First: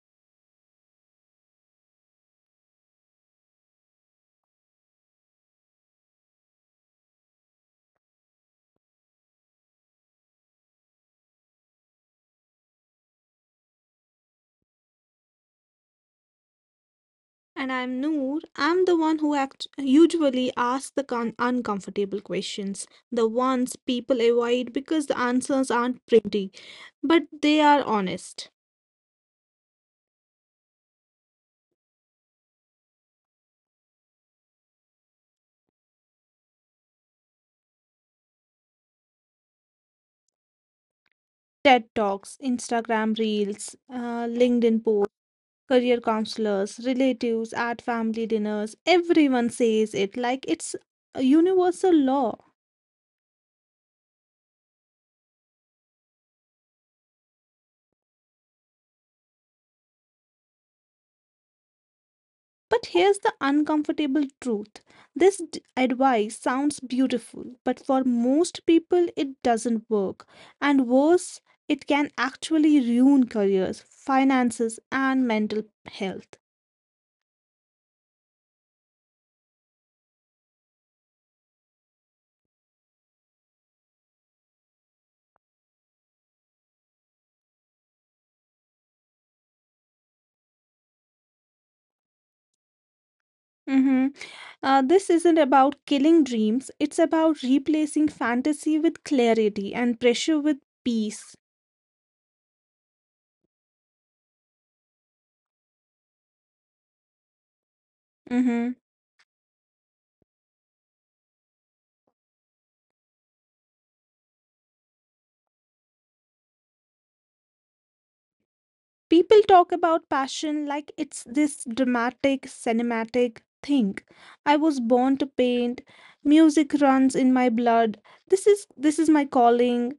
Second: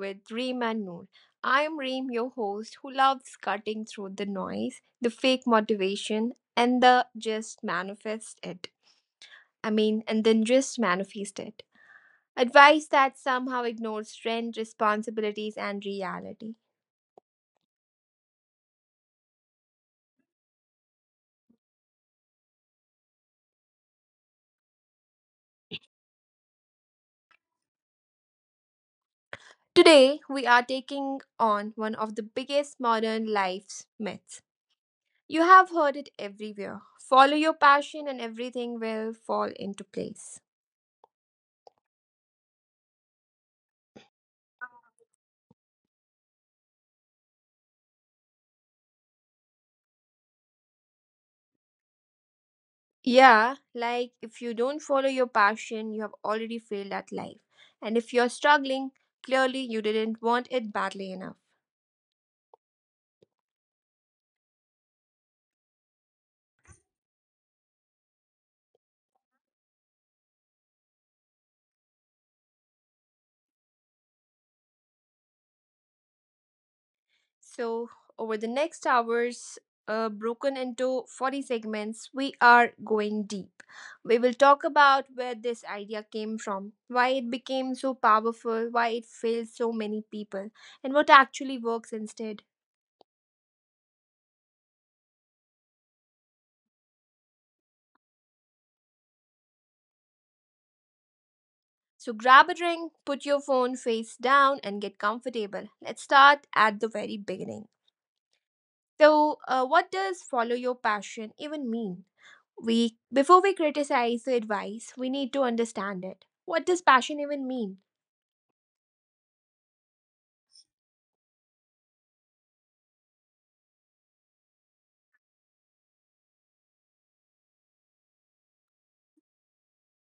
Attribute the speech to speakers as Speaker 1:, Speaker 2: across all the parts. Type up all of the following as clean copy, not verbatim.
Speaker 1: with Reem and Noor. I am Reem, your host, who loves cutting through the noise, the fake motivation, and the just manifest it. And then just manifest it. Advice that somehow ignores trend, responsibilities, and reality.
Speaker 2: And I'm Noor. I'm the one who usually asks the uncomfortable questions, the ones people avoid because the answers aren't pretty, but they are honest.
Speaker 1: Today, we are taking on one of the biggest modern life's myths. You have heard it everywhere. Follow your passion and everything will fall into place.
Speaker 2: TED Talks, Instagram Reels, LinkedIn posts, career counselors, relatives at family dinners, everyone says it like it's a universal law.
Speaker 1: Yeah, like if you don't follow your passion, you have already failed at life. And if you're struggling, clearly you didn't want it badly enough.
Speaker 2: But here's the uncomfortable truth, this advice sounds beautiful, but for most people it doesn't work. And worse, it can actually ruin careers, finances, and mental health.
Speaker 1: So, over the next hours, broken into 40 segments, we are going deep. We will talk about where this idea came from, why it became so powerful, why it failed so many people, and what actually works instead.
Speaker 2: Mhm. This isn't about killing dreams, it's about replacing fantasy with clarity and pressure with peace.
Speaker 1: So grab a drink, put your phone face down, and get comfortable. Let's start at the very beginning.
Speaker 2: Mm-hmm.
Speaker 1: So, what does follow your passion even mean? We Before we criticize the advice, we need to understand it. What does passion even mean?
Speaker 2: People talk about passion like it's this dramatic, cinematic thing. I was born to paint. Music runs in my blood. This is my calling.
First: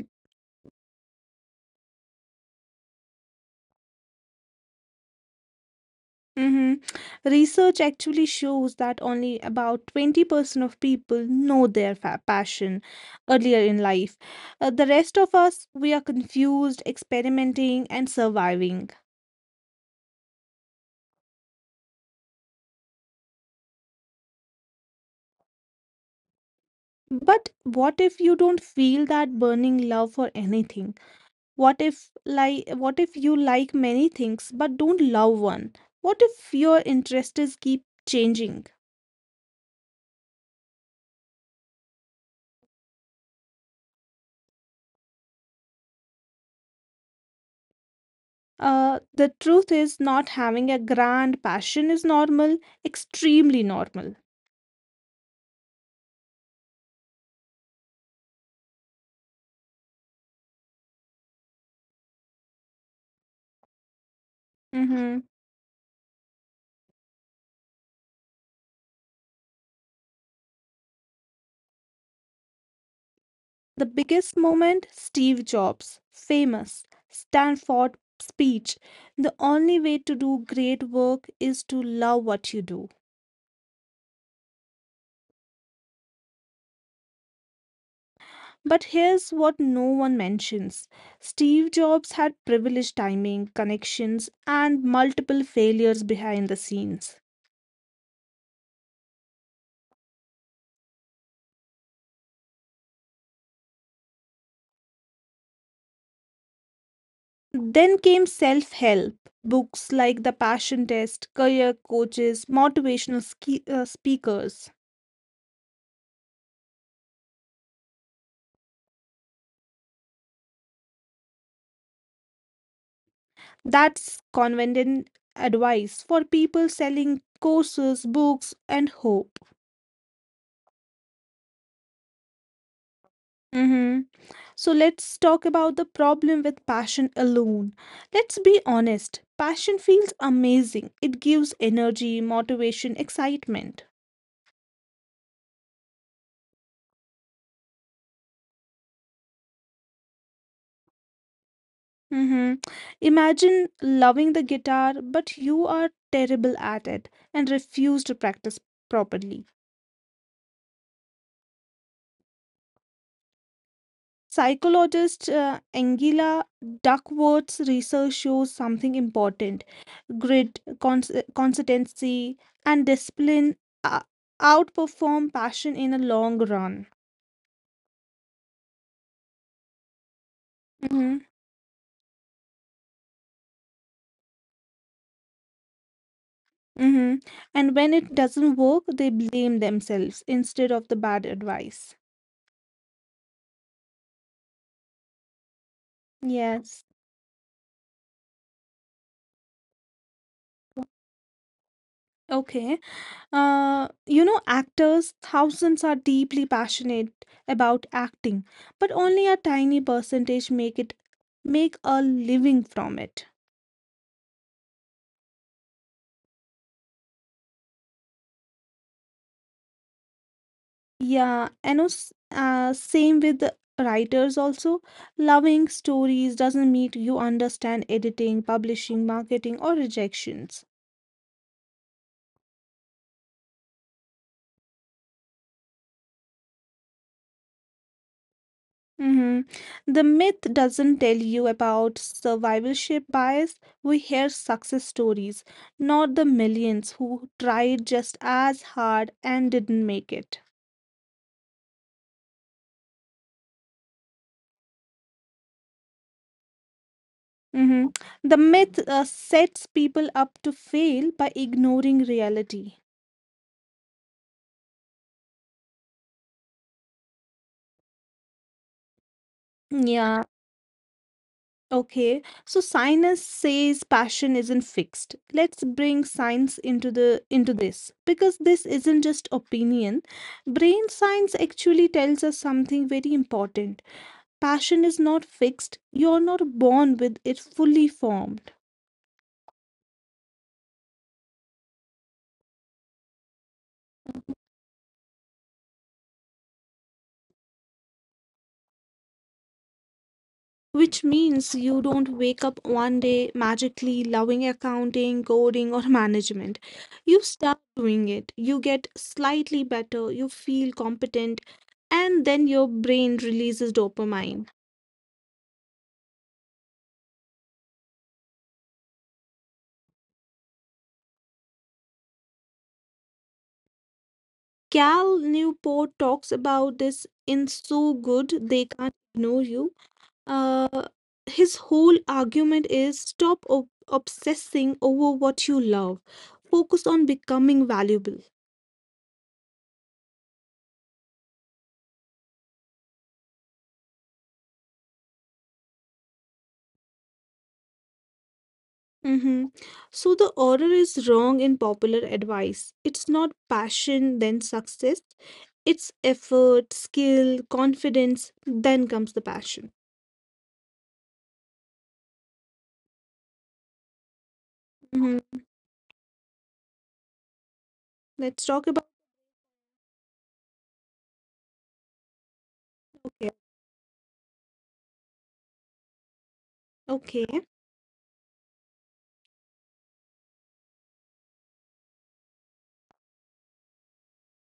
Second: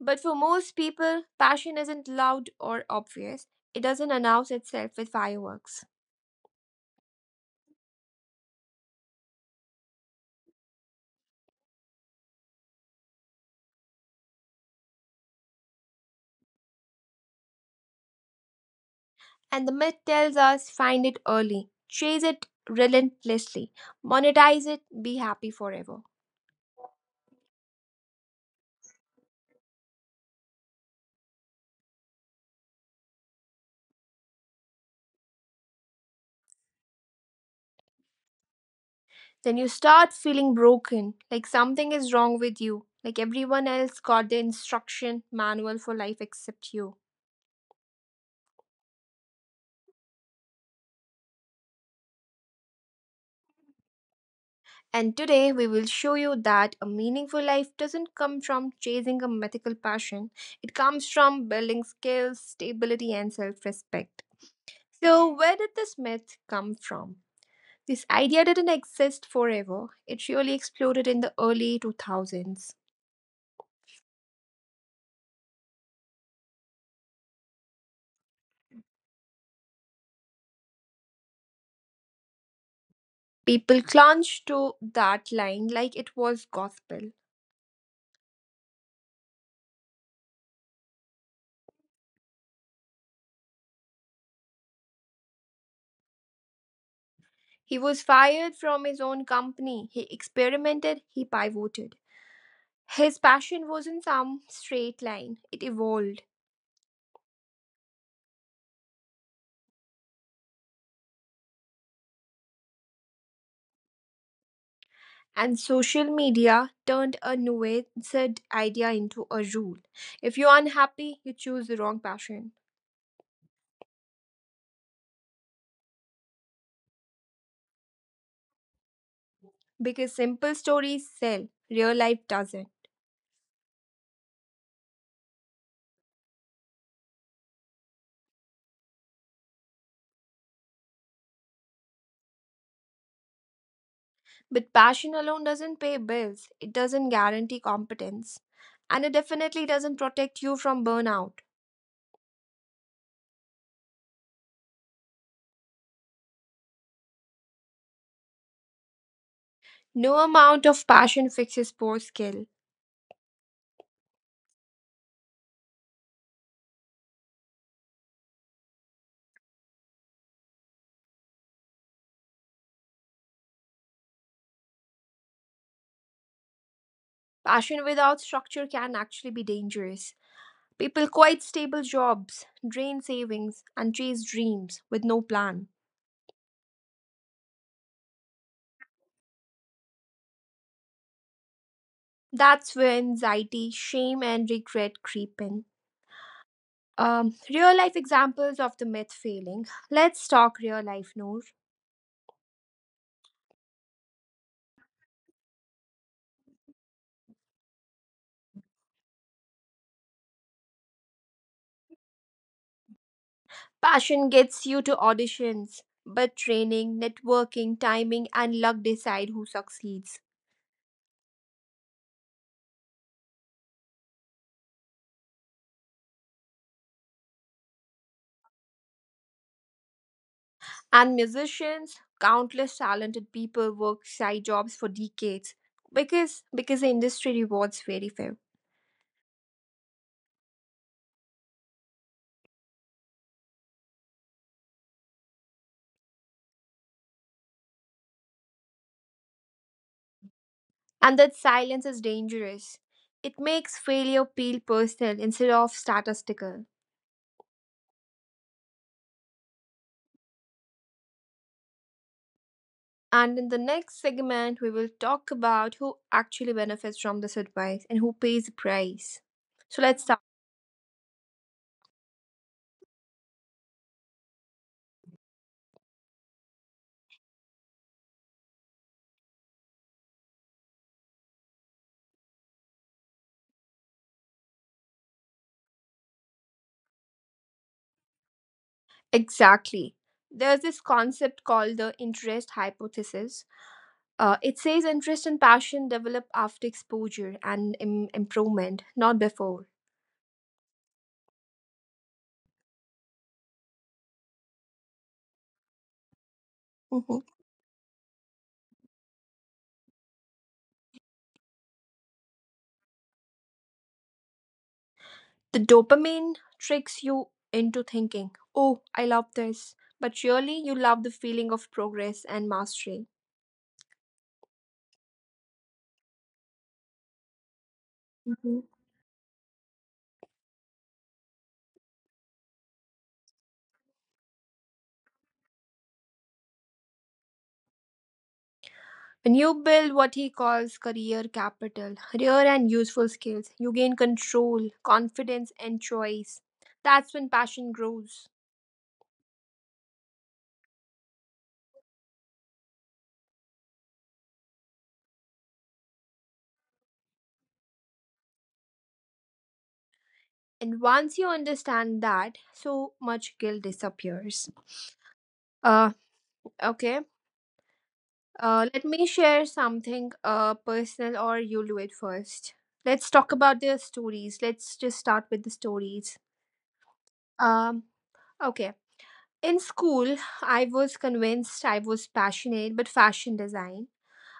Speaker 1: But for most people, passion isn't loud or obvious. It doesn't announce itself with fireworks.
Speaker 2: hmm Research actually shows that only about 20% of people know their passion earlier in life. The rest of us, we are confused, experimenting, and surviving.
Speaker 1: And the myth tells us find it early, chase it relentlessly, monetize it, be happy forever.
Speaker 2: But what if you don't feel that burning love for anything? What if what if you like many things but don't love one? What if your interests keep changing?
Speaker 1: Then you start feeling broken, like something is wrong with you, like everyone else got the instruction manual for life except you.
Speaker 2: The truth is, not having a grand passion is normal, extremely normal.
Speaker 1: And today we will show you that a meaningful life doesn't come from chasing a mythical passion, it comes from building skills, stability, and self respect.
Speaker 2: Mm-hmm.
Speaker 1: So, where did this myth come from? This idea didn't exist forever, it really exploded in the early 2000s.
Speaker 2: The biggest moment, Steve Jobs' famous Stanford speech. The only way to do great work is to love what you do.
Speaker 1: People clung to that line like it was gospel.
Speaker 2: But here's what no one mentions. Steve Jobs had privileged timing, connections, and multiple failures behind the scenes.
Speaker 1: He was fired from his own company, he experimented, he pivoted. His passion wasn't some straight line, it evolved.
Speaker 2: Then came self help books like The Passion Test, career coaches, motivational speakers.
Speaker 1: And social media turned a nuanced idea into a rule. If you're unhappy, you choose the wrong passion.
Speaker 2: That's convenient advice for people selling courses, books, and hope.
Speaker 1: Because simple stories sell, real life doesn't.
Speaker 2: Mhm. So let's talk about the problem with passion alone. Let's be honest, passion feels amazing. It gives energy, motivation, excitement.
Speaker 1: But passion alone doesn't pay bills, it doesn't guarantee competence. And it definitely doesn't protect you from burnout.
Speaker 2: Mhm. Imagine loving the guitar, but you are terrible at it and refuse to practice properly.
Speaker 1: No amount of passion fixes poor skill.
Speaker 2: Psychologist Angela Duckworth's research shows something important: grit, consistency, and discipline uh, outperform passion in the long run.
Speaker 1: Passion without structure can actually be dangerous. People
Speaker 2: Mm-hmm.
Speaker 1: quit stable jobs, drain savings, and chase dreams with no plan.
Speaker 2: Mm-hmm. And when it doesn't work, they blame themselves instead of the bad advice.
Speaker 1: That's where anxiety, shame, and regret creep in.
Speaker 2: Yes.
Speaker 1: Real life examples of the myth failing. Let's talk real life, Noor.
Speaker 2: Okay. You know, actors, thousands are deeply passionate about acting, but only a tiny percentage make a living from it.
Speaker 1: Passion gets you to auditions, but training, networking, timing, and luck decide who succeeds.
Speaker 2: Yeah, and same with the writers also. Loving stories doesn't mean you understand editing, publishing, marketing, or rejections.
Speaker 1: And musicians, countless talented people work side jobs for decades because the industry rewards very few.
Speaker 2: hmm The myth doesn't tell you about survivorship bias. We hear success stories, not the millions who tried just as hard and didn't make it.
Speaker 1: And that silence is dangerous. It makes failure feel personal instead of statistical.
Speaker 2: hmm The myth sets people up to fail by ignoring reality.
Speaker 1: And in the next segment, we will talk about who actually benefits from this advice and who pays the price. So let's start.
Speaker 2: Yeah. Okay, so science says passion isn't fixed. Let's bring science into this, because this isn't just opinion. Brain science actually tells us something very important. Passion is not fixed. You're not born with it fully formed.
Speaker 1: Exactly. There's this concept called the interest hypothesis. It says interest and passion develop after exposure and improvement, not before.
Speaker 2: Which means you don't wake up one day magically loving accounting, coding, or management. You
Speaker 1: Mhm.
Speaker 2: start doing it. You get slightly better. You feel competent. And then your brain releases dopamine.
Speaker 1: The dopamine tricks you into thinking, oh, I love this. But really, you love the feeling of progress and mastery.
Speaker 2: Cal Newport talks about this in So Good
Speaker 1: Mhm.
Speaker 2: They Can't Ignore You. Uh, his whole argument is, stop obsessing over what you love, focus on becoming valuable.
Speaker 1: When you build what he calls career capital, rare and useful skills, you gain control, confidence, and choice. That's when passion grows.
Speaker 2: Mm-hmm. So the order is wrong in popular advice. It's not passion, then success. It's effort, skill, confidence, then comes the passion.
Speaker 1: And once you understand that, so much guilt disappears.
Speaker 2: Mm-hmm.
Speaker 1: Uh, okay
Speaker 2: Let's talk
Speaker 1: Let
Speaker 2: about,
Speaker 1: me share something personal, or you do it first. Let's
Speaker 2: okay.
Speaker 1: talk about the stories. Let's just start with the stories.
Speaker 2: Okay.
Speaker 1: Um, okay. In school, I was convinced I was passionate but fashion design.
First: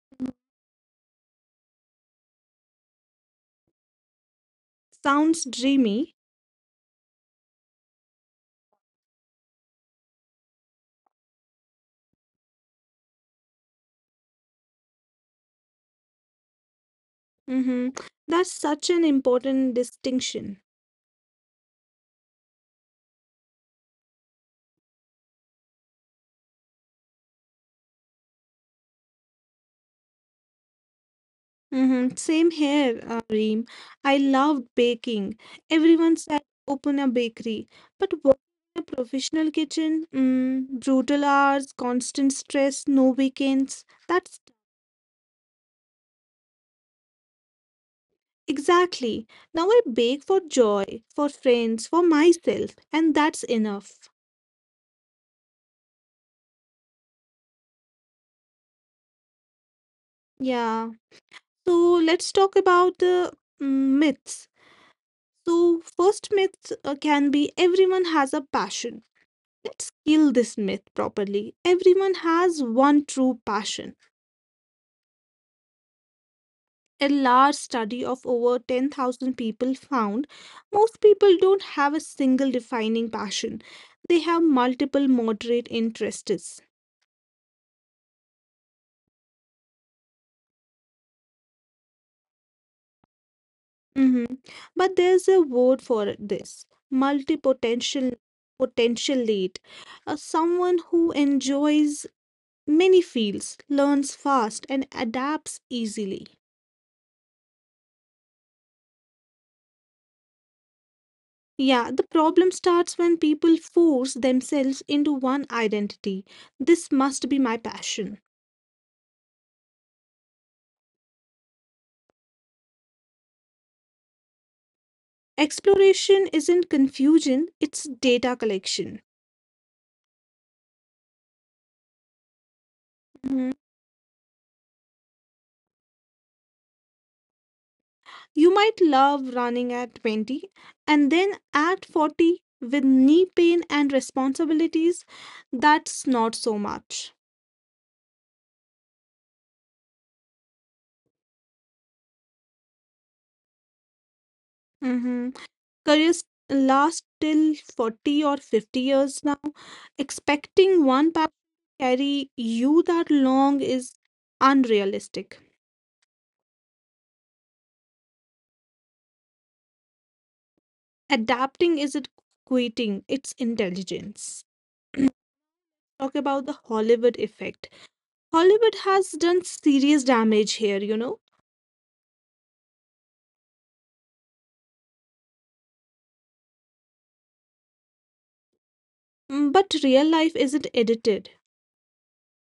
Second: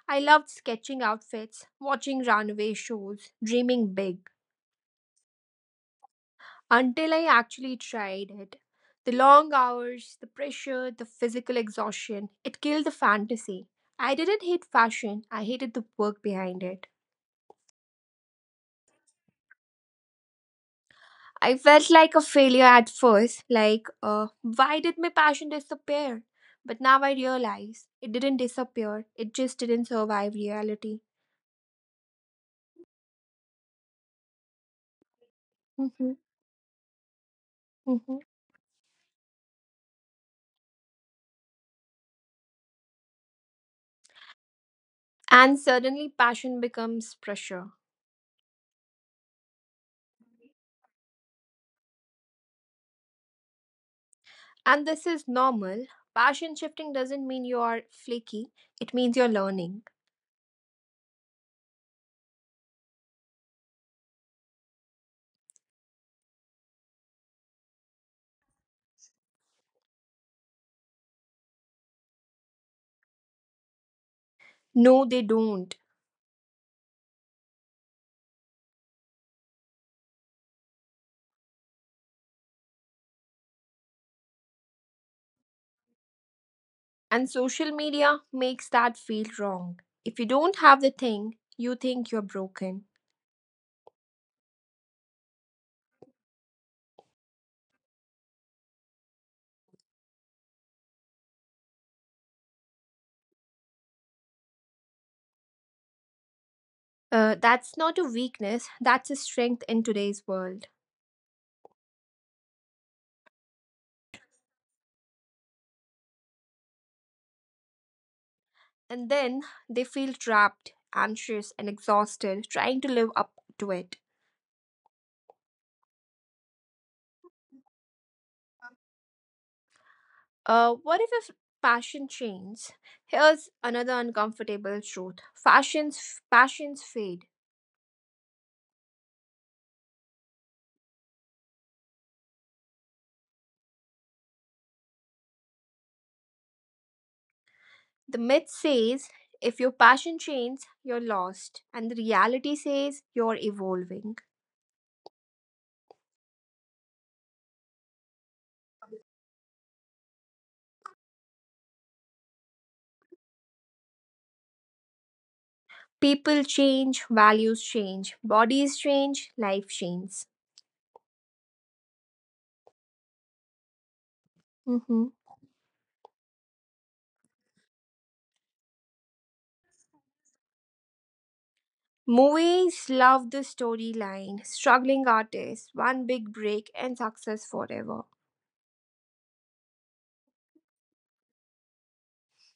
Speaker 1: I loved sketching outfits, watching runway shows, dreaming big
Speaker 2: Sounds dreamy.
Speaker 1: until I actually tried it. The long hours, the pressure, the physical exhaustion, it killed the fantasy. I didn't hate fashion, I hated the work behind it.
Speaker 2: Mm-hmm. That's such an important distinction.
Speaker 1: I felt like a failure at first, like, why did my passion disappear? But now I realize it didn't disappear, it just didn't survive reality.
Speaker 2: Mm-hmm. Same here, Reem. I loved baking.
Speaker 1: Mhm,
Speaker 2: Everyone said open a bakery, but
Speaker 1: mhm.
Speaker 2: working in a professional kitchen, brutal hours, constant stress, no weekends. That's
Speaker 1: And suddenly, passion becomes pressure.
Speaker 2: exactly. Now I bake for joy, for friends, for myself, and that's enough.
Speaker 1: And this is normal. Passion shifting doesn't mean you're flaky, it means you're learning.
Speaker 2: Yeah. So let's talk about the myths. So first myth can be, everyone has a passion. Let's kill this myth properly. Everyone has one true passion.
Speaker 1: No, they don't.
Speaker 2: A large study of over 10,000 people found most people don't have a single defining passion, they have multiple moderate interests.
Speaker 1: And social media makes that feel wrong. If you don't have the thing, you think you're broken.
Speaker 2: Mhm. But there's a word for this, multipotential potential someone who enjoys many fields, learns fast, and adapts easily.
Speaker 1: That's not a weakness, that's a strength in today's world.
Speaker 2: Yeah, the problem starts when people force themselves into one identity. This must be my passion.
Speaker 1: And then they feel trapped, anxious, and exhausted trying to live up to it.
Speaker 2: Exploration isn't confusion, it's data collection.
Speaker 1: What if passion changes? Here's
Speaker 2: Mhm.
Speaker 1: another uncomfortable truth. Fashions Passions fade.
Speaker 2: You might love running at 20, and then at 40 with knee pain and responsibilities, that's not so much.
Speaker 1: The myth says if your passion changes, you're lost, and the reality says you're evolving.
Speaker 2: Careers last till 40 or 50 years now. Expecting one passion to carry you that long is unrealistic.
Speaker 1: People change, values change, bodies change, life changes.
Speaker 2: Adapting isn't quitting, it's intelligence.
Speaker 1: Mhm.
Speaker 2: Talk about the Hollywood effect. Hollywood has done serious damage here, you know.
Speaker 1: Movies love the storyline, struggling artist, one big break, and success forever.
Speaker 2: Mm, but real life isn't edited.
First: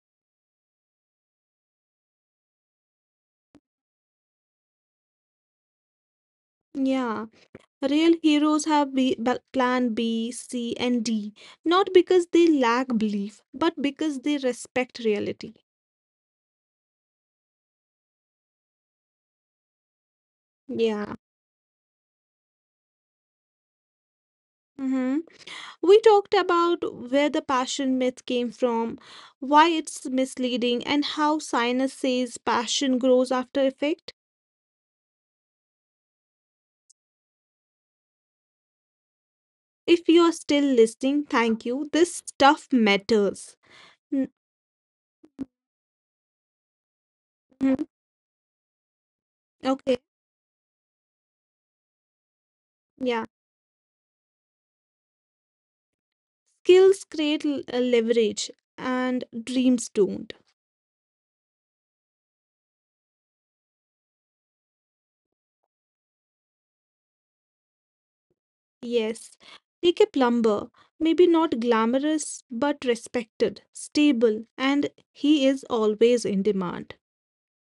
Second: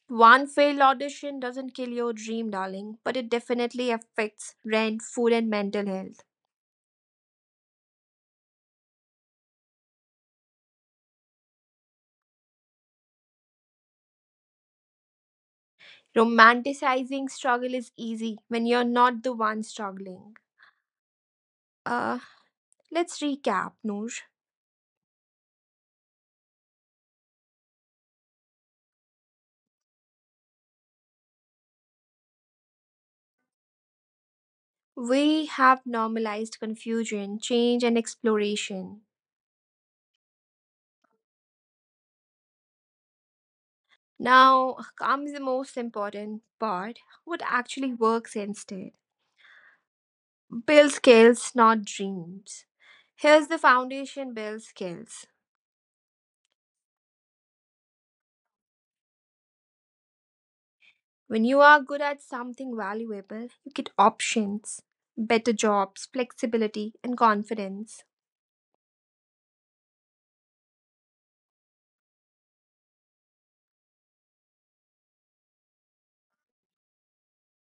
Speaker 1: One failed audition doesn't kill your dream, darling, but it definitely affects rent, food, and mental health.
Speaker 2: Yeah, real heroes have plan B, C, and D, not because they lack belief, but because they respect reality.
Speaker 1: Romanticizing struggle is easy when you're not the one struggling.
Speaker 2: Yeah.
Speaker 1: Uh, let's recap, Noor.
Speaker 2: hmm We talked about where the passion myth came from, why it's misleading, and how science says passion grows after effect.
Speaker 1: We have normalized confusion, change, and exploration.
Speaker 2: If you are still listening, thank you. This stuff matters. hmm
Speaker 1: Now comes the most important part: what actually works instead.
Speaker 2: Okay.
Speaker 1: Build skills, not dreams.
Speaker 2: Yeah.
Speaker 1: Here's the foundation: build skills.
Speaker 2: Skills create leverage, and dreams don't.
Speaker 1: When you are good at something valuable, you get options, better jobs, flexibility, and confidence.
Speaker 2: Yes. Take a plumber, maybe not glamorous, but respected, stable, and he is always in demand.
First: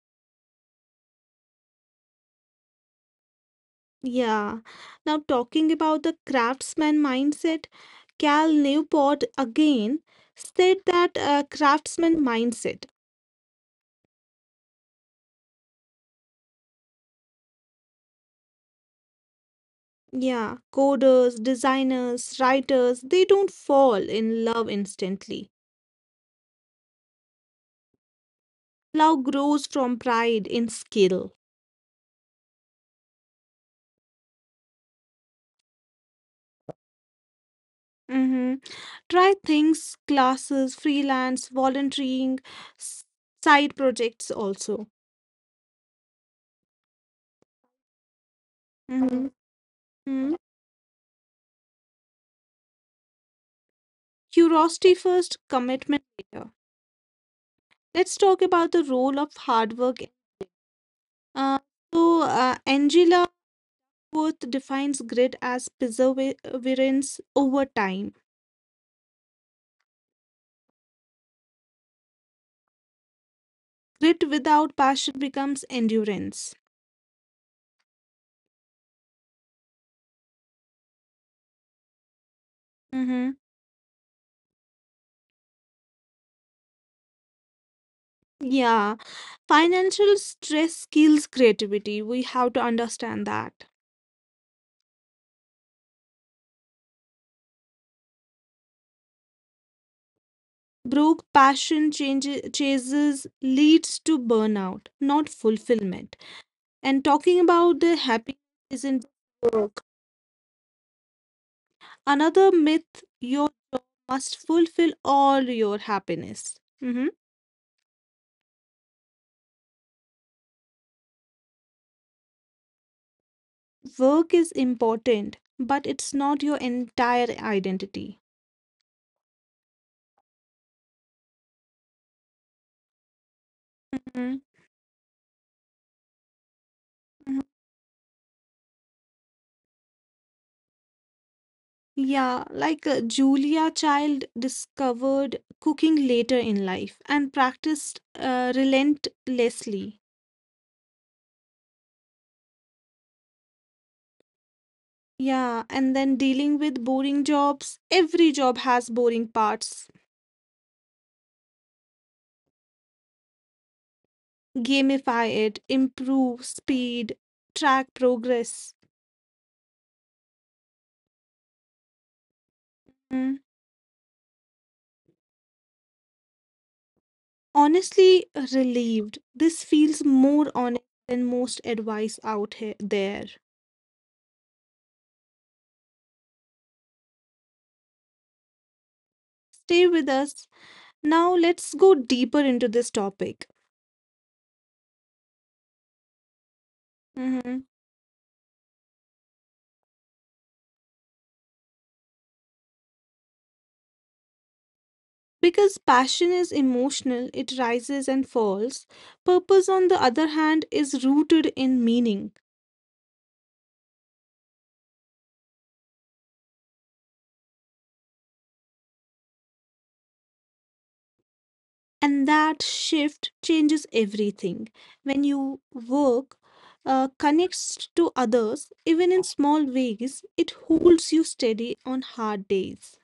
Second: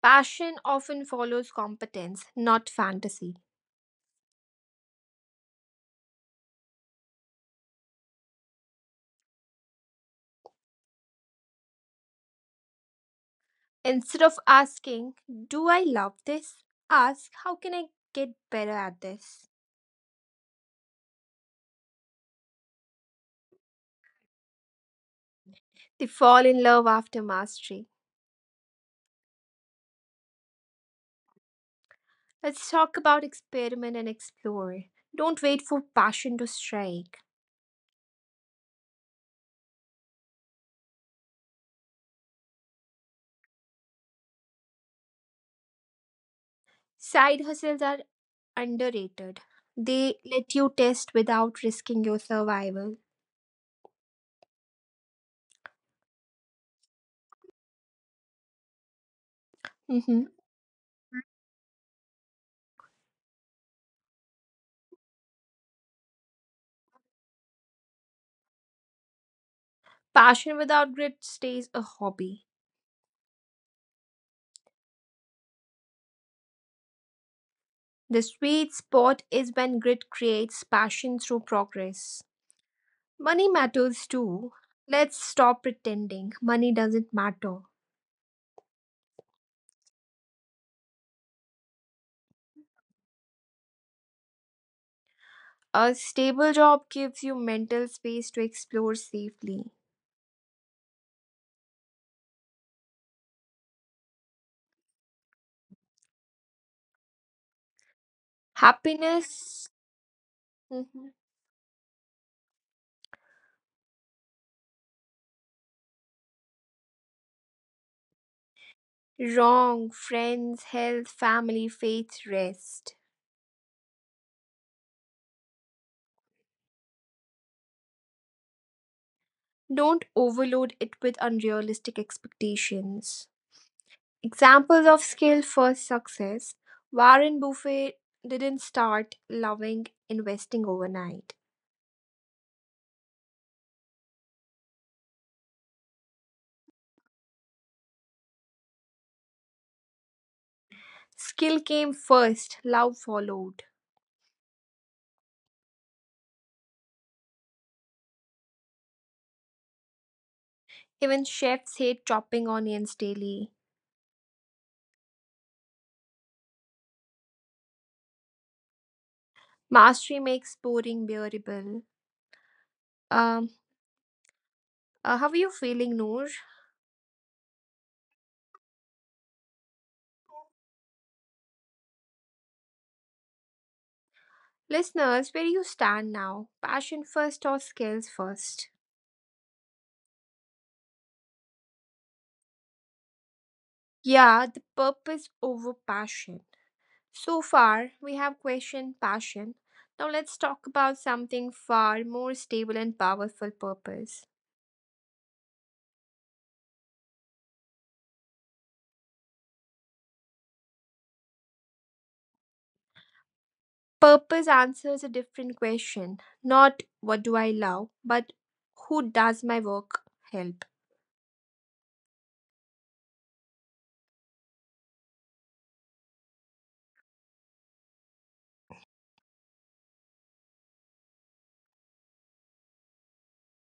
Speaker 1: Passion often follows competence, not fantasy.
Speaker 2: Yeah. Now, talking about the craftsman mindset, Cal Newport again said that craftsman mindset.
Speaker 1: Instead of asking, Do I love this? Ask, How can I get better at this?
Speaker 2: Yeah, coders, designers, writers, they don't fall in love instantly.
Speaker 1: They fall in love after mastery.
Speaker 2: Love grows from pride in skill.
Speaker 1: Let's talk about experiment and explore. Don't wait for passion to strike.
Speaker 2: hmm Try things, classes, freelance, volunteering, s- side projects also.
Speaker 1: Side hustles are underrated. They let
Speaker 2: hmm
Speaker 1: you test without risking your survival.
Speaker 2: Curiosity first, commitment later. Let's
Speaker 1: Mhm.
Speaker 2: talk about the role of hard work. Uh, so, Angela Worth defines grit as perseverance over time.
Speaker 1: Passion without grit stays a hobby.
Speaker 2: Grit without passion becomes endurance.
Speaker 1: The sweet spot is when grit creates passion through progress. Money matters too.
Speaker 2: Mm-hmm.
Speaker 1: Let's stop pretending money doesn't matter.
Speaker 2: Yeah. Financial stress kills creativity. We have to understand that.
Speaker 1: A stable job gives you mental space to explore safely.
Speaker 2: Broke passion changes, chases leads to burnout, not fulfillment. And talking about the
Speaker 1: Happiness,
Speaker 2: happiness isn't
Speaker 1: Mhm.
Speaker 2: work. Another myth, your job must fulfill all your happiness. Mhm.
Speaker 1: wrong, friends, health, family, faith, rest.
Speaker 2: Work is important, but it's not your entire identity.
Speaker 1: Don't overload it with unrealistic expectations. Examples of
Speaker 2: Mhm,
Speaker 1: skill first success. Warren Buffett
Speaker 2: mhm.
Speaker 1: didn't start loving investing overnight.
Speaker 2: Yeah, like Julia Child discovered cooking later in life and practiced relentlessly.
Speaker 1: Skill came first, love followed.
Speaker 2: Yeah, and then dealing with boring jobs. Every job has boring parts.
Speaker 1: Even chefs hate chopping onions daily.
Speaker 2: Gamify it, improve speed, track progress.
Speaker 1: Mastery makes boring bearable. Um, how are you feeling, Noor?
Speaker 2: Honestly, relieved. This feels more honest than most advice out here there.
Speaker 1: Listeners, where do you stand now? Passion first or skills first?
Speaker 2: Stay with us. Now let's go deeper into this topic.
Speaker 1: Yeah, the purpose over passion. So
Speaker 2: Mhm.
Speaker 1: far, we have questioned passion. Now let's talk about something far more stable and powerful: purpose.
Speaker 2: Because passion is emotional, it rises and falls. Purpose, on the other hand, is rooted in meaning.
Speaker 1: Purpose answers a different question: not what do I love, but who does my work help?
Speaker 2: And that shift changes everything. When you work connects to others, even in small ways, it holds you steady on hard days.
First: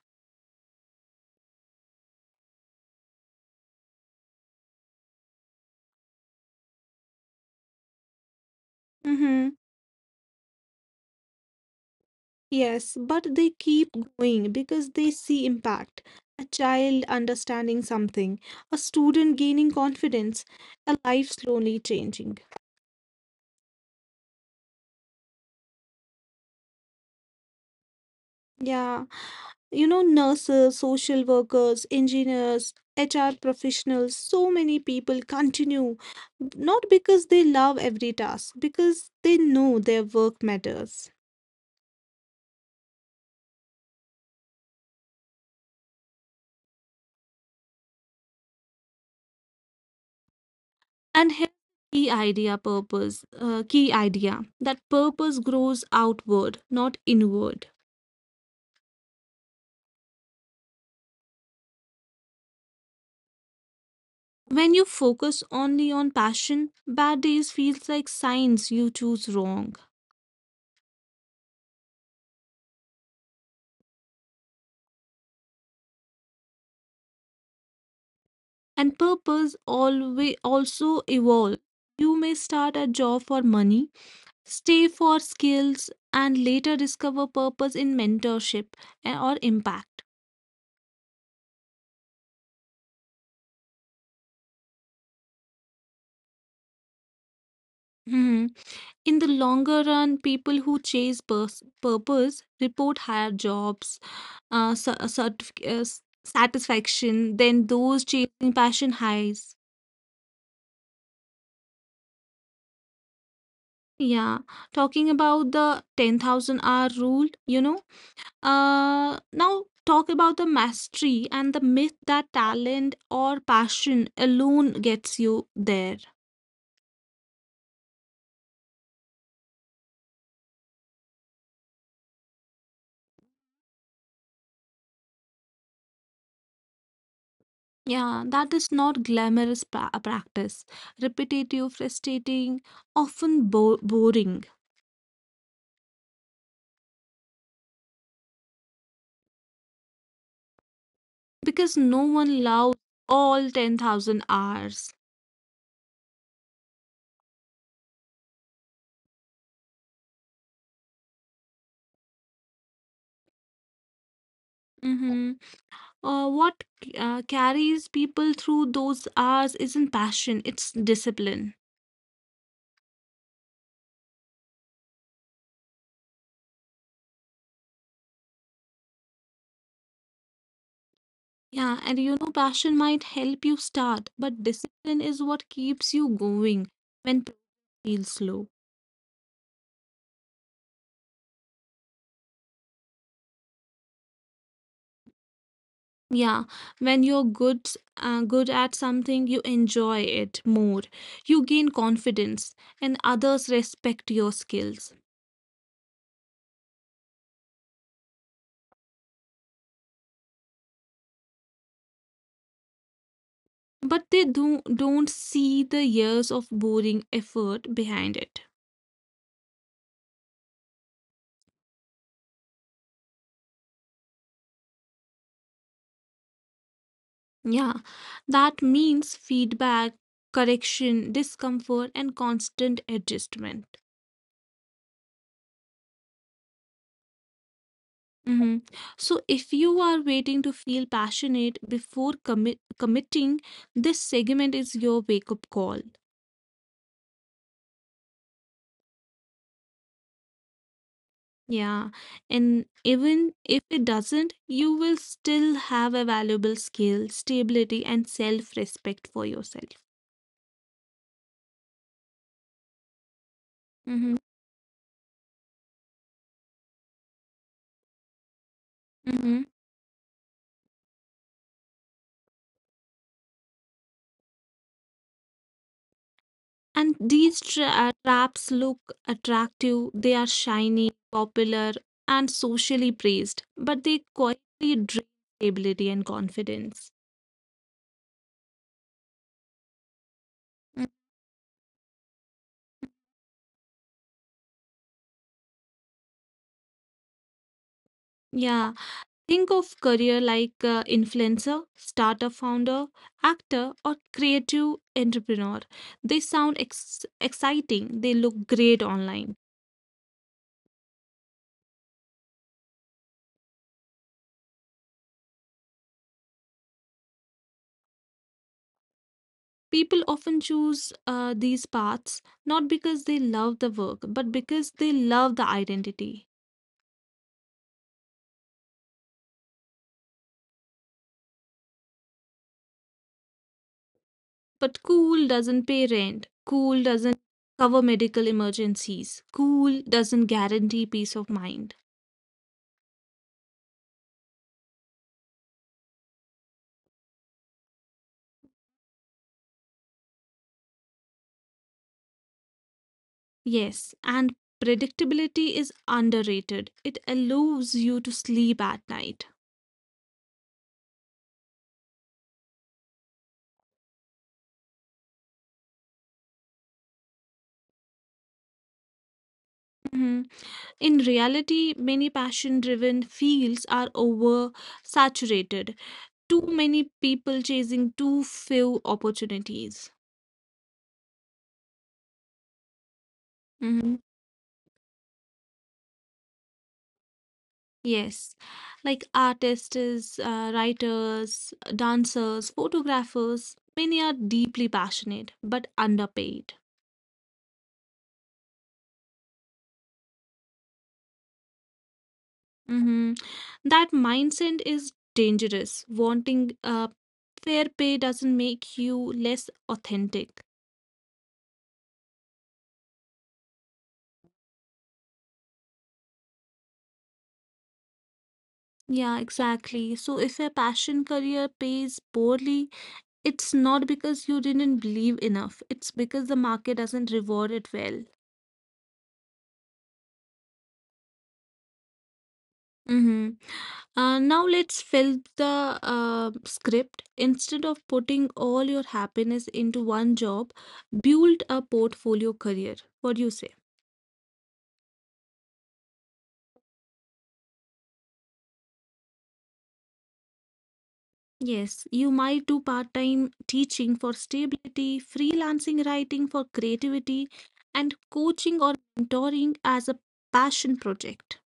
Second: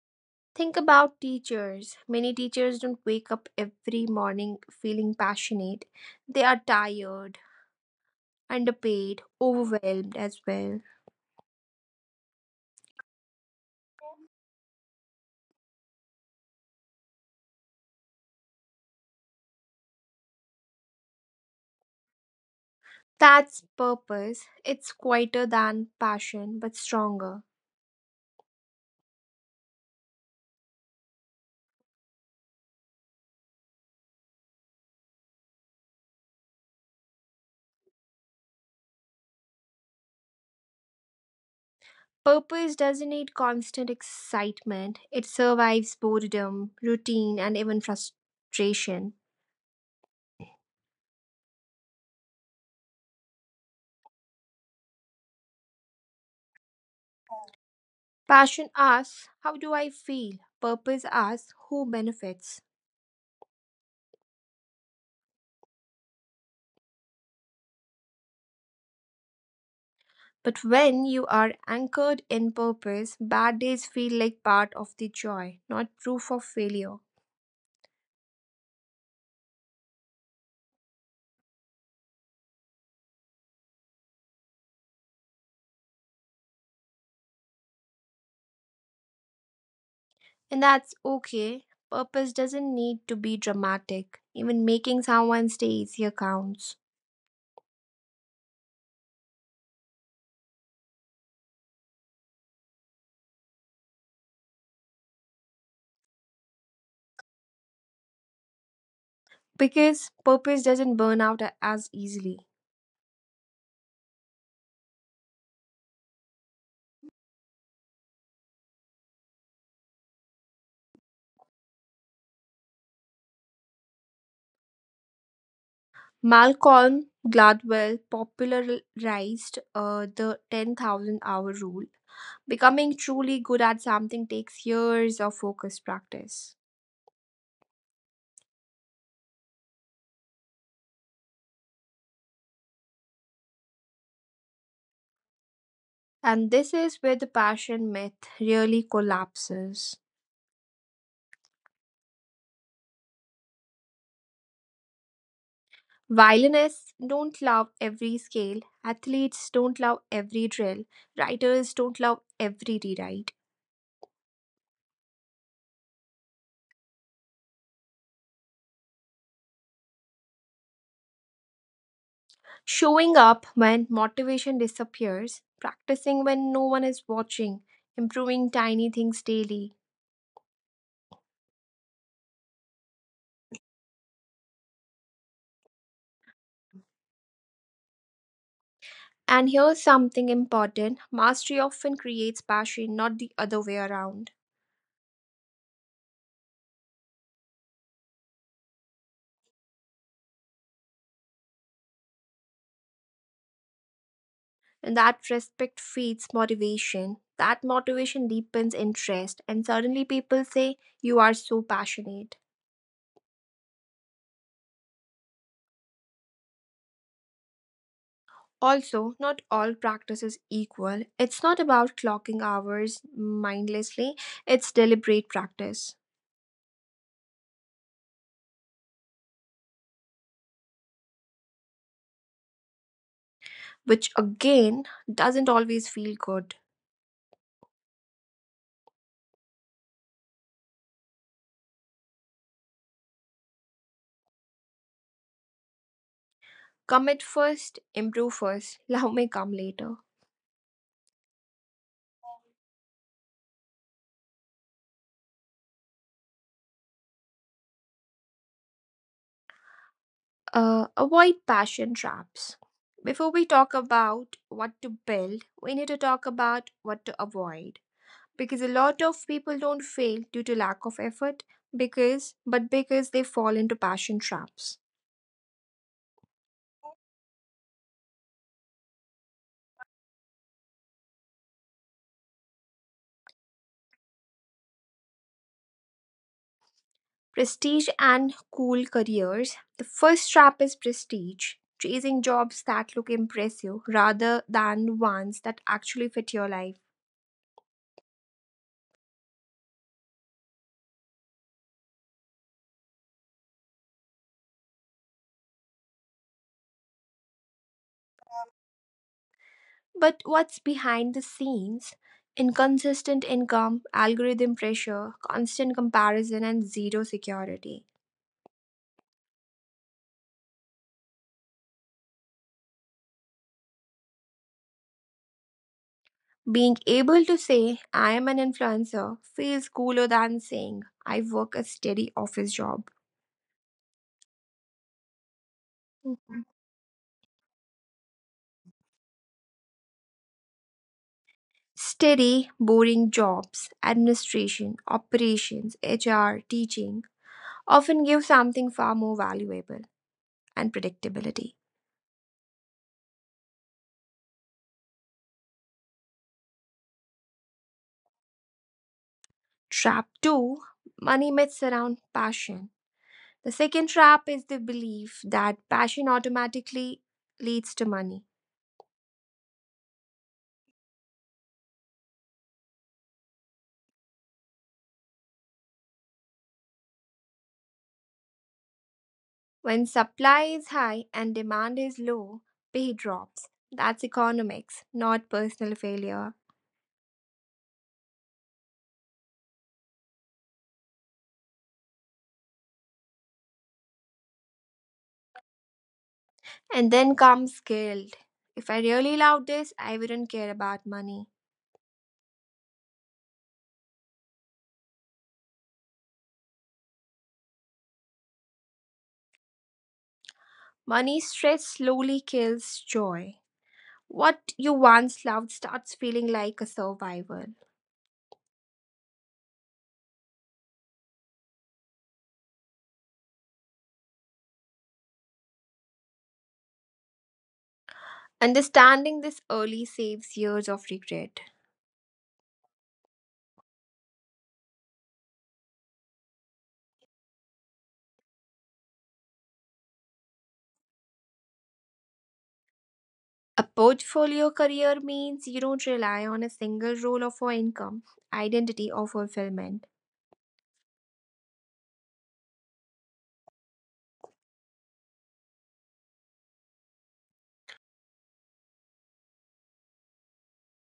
Speaker 1: Think about teachers. Many teachers don't wake up every morning feeling passionate, they are tired, underpaid,
Speaker 2: Mhm.
Speaker 1: overwhelmed as well.
Speaker 2: Yes, but they keep going because they see impact. A child understanding something, a student gaining confidence, a life slowly changing.
Speaker 1: That's purpose. It's quieter than passion, but stronger.
Speaker 2: Yeah, you know, nurses, social workers, engineers, HR professionals, so many people continue not because they love every task, because they know their work matters.
Speaker 1: Purpose doesn't need constant excitement, it survives boredom, routine, and even frustration.
Speaker 2: And here, key idea, that purpose grows outward, not inward.
Speaker 1: Passion asks, How do I feel? Purpose asks, Who benefits?
Speaker 2: When you focus only on passion, bad days feels like signs you choose wrong.
Speaker 1: But when you are anchored in purpose, bad days feel like part of the joy, not proof of failure.
Speaker 2: And purpose always also evolve. You may start a job for money, stay for skills, and later discover purpose in mentorship and- or impact.
Speaker 1: And that's okay. Purpose doesn't need to be dramatic. Even making someone stay easier counts.
Speaker 2: Mhm. In the longer run, people who chase purpose report higher jobs, uh, sa- certific- uh, s- satisfaction than those chasing passion highs.
Speaker 1: Because purpose doesn't burn out as easily.
Speaker 2: Yeah, talking about the 10,000 hour rule, you know. Now talk about the mastery and the myth that talent or passion alone gets you there.
Speaker 1: Malcolm Gladwell popularized the 10,000-hour rule. Becoming truly good at something takes years of focused practice.
Speaker 2: Yeah, that is not glamorous practice. Repetitive, frustrating, often boring,
Speaker 1: And this is where the passion myth really collapses.
Speaker 2: because no one loves all 10,000 hours.
Speaker 1: Violinists don't love every scale, athletes don't love every drill, writers don't love every rewrite.
Speaker 2: Mm-hmm. What carries people through those hours isn't passion, it's discipline.
Speaker 1: Showing up when motivation disappears, practicing when no one is watching, improving tiny things daily.
Speaker 2: Yeah, and you know, passion might help you start, but discipline is what keeps you going when progress feels slow.
Speaker 1: And here's something important: mastery often creates passion, not the other way around.
Speaker 2: Yeah, when you're good at something, you enjoy it more. You gain confidence, and others respect your skills.
Speaker 1: And that respect feeds motivation. That motivation deepens interest, and suddenly people say, You are so passionate.
Speaker 2: But they do, don't see the years of boring effort behind it.
Speaker 1: Also, not all practice is equal. It's not about clocking hours mindlessly, it's deliberate practice,
Speaker 2: Yeah, that means feedback, correction, discomfort, and constant adjustment.
Speaker 1: which again doesn't always feel good.
Speaker 2: hmm So, if you are waiting to feel passionate before committing, this segment is your wake up call.
Speaker 1: Commit first, improve first, love may come later.
Speaker 2: Yeah. And even if it doesn't, you will still have a valuable skill, stability, and self respect for yourself.
Speaker 1: Avoid passion traps. Before we
Speaker 2: hmm
Speaker 1: talk about what to build, we need to talk about what to avoid. Because a
Speaker 2: hmm
Speaker 1: lot of people don't fail due to lack of effort, because but because they fall into passion traps.
Speaker 2: And these traps look attractive, they are shiny, popular, and socially praised, but they quietly drain stability and confidence.
Speaker 1: Prestige and cool careers. The
Speaker 2: Mm.
Speaker 1: first trap is prestige, chasing jobs that look impressive rather than ones that actually fit your life.
Speaker 2: Yeah. Think of career like influencer, startup founder, actor, or creative entrepreneur. They sound exciting. They look great online.
Speaker 1: But what's behind the scenes? Inconsistent income, algorithm pressure, constant comparison, and zero security.
Speaker 2: People often choose these paths not because they love the work, but because they love the identity.
Speaker 1: Being able to say, I am an influencer, feels cooler than saying, I work a steady office job.
Speaker 2: But cool doesn't pay rent. Cool
Speaker 1: Mhm.
Speaker 2: doesn't cover medical emergencies. Cool doesn't guarantee peace of mind.
Speaker 1: Steady, boring jobs, administration, operations, HR, teaching often give something far more valuable and predictability.
Speaker 2: Yes, and predictability is underrated. It allows you to sleep at night.
Speaker 1: Trap 2: Money myths around passion. The second trap is the belief that passion automatically leads to money.
Speaker 2: Mhm. In reality, many passion driven fields are oversaturated. Too many people chasing too few opportunities.
Speaker 1: When supply is high and demand is low, pay
Speaker 2: Mhm.
Speaker 1: drops. That's economics, not personal failure.
Speaker 2: Yes, like artists, writers, dancers, photographers, many are deeply passionate but underpaid.
Speaker 1: And then comes guilt. If I really love this, I wouldn't care about money.
Speaker 2: Mm-hmm. That mindset is dangerous. Wanting fair pay doesn't make you less authentic.
Speaker 1: Money stress slowly kills joy. What you once loved starts feeling like a survival.
Speaker 2: Yeah, exactly. So if a passion career pays poorly, it's not because you didn't believe enough. It's because the market doesn't reward it well.
Speaker 1: Understanding this early saves years of regret.
Speaker 2: Mm-hmm. Now let's fill the script. Instead of putting all your happiness into one job, build a portfolio career. What do you say?
Speaker 1: A portfolio career means you don't rely on a single role of for income, identity, or fulfillment.
Speaker 2: Yes, you might do part time teaching for stability, freelancing writing for creativity, and coaching or mentoring as a passion project.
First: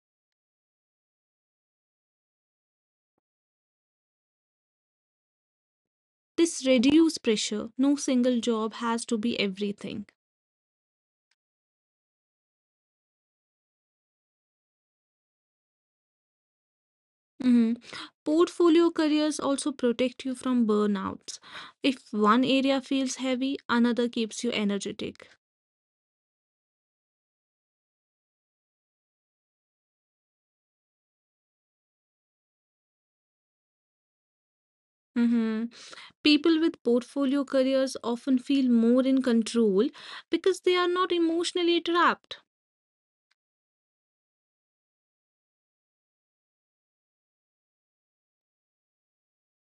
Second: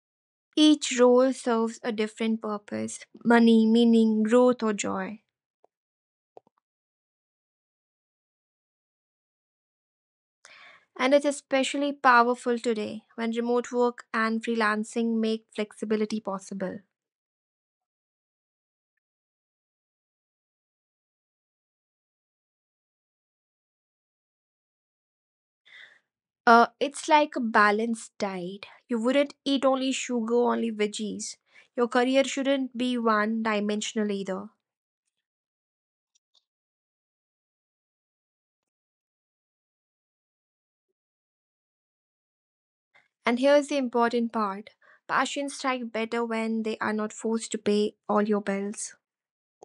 Speaker 1: Each role serves a different purpose: money, meaning, growth, or joy.
Speaker 2: This reduces pressure. No single job has to be everything.
Speaker 1: And it's especially powerful today when remote work and freelancing make flexibility possible.
Speaker 2: Mhm. Portfolio careers also protect you from burnouts. If one area feels heavy, another keeps you energetic.
Speaker 1: It's like a balanced diet. You wouldn't eat only sugar, only veggies. Your career shouldn't be one dimensional either.
Speaker 2: Mhm. People with portfolio careers often feel more in control because they are not emotionally trapped.
Speaker 1: And here's the important part: passions strike better when they are not forced to pay all your bills.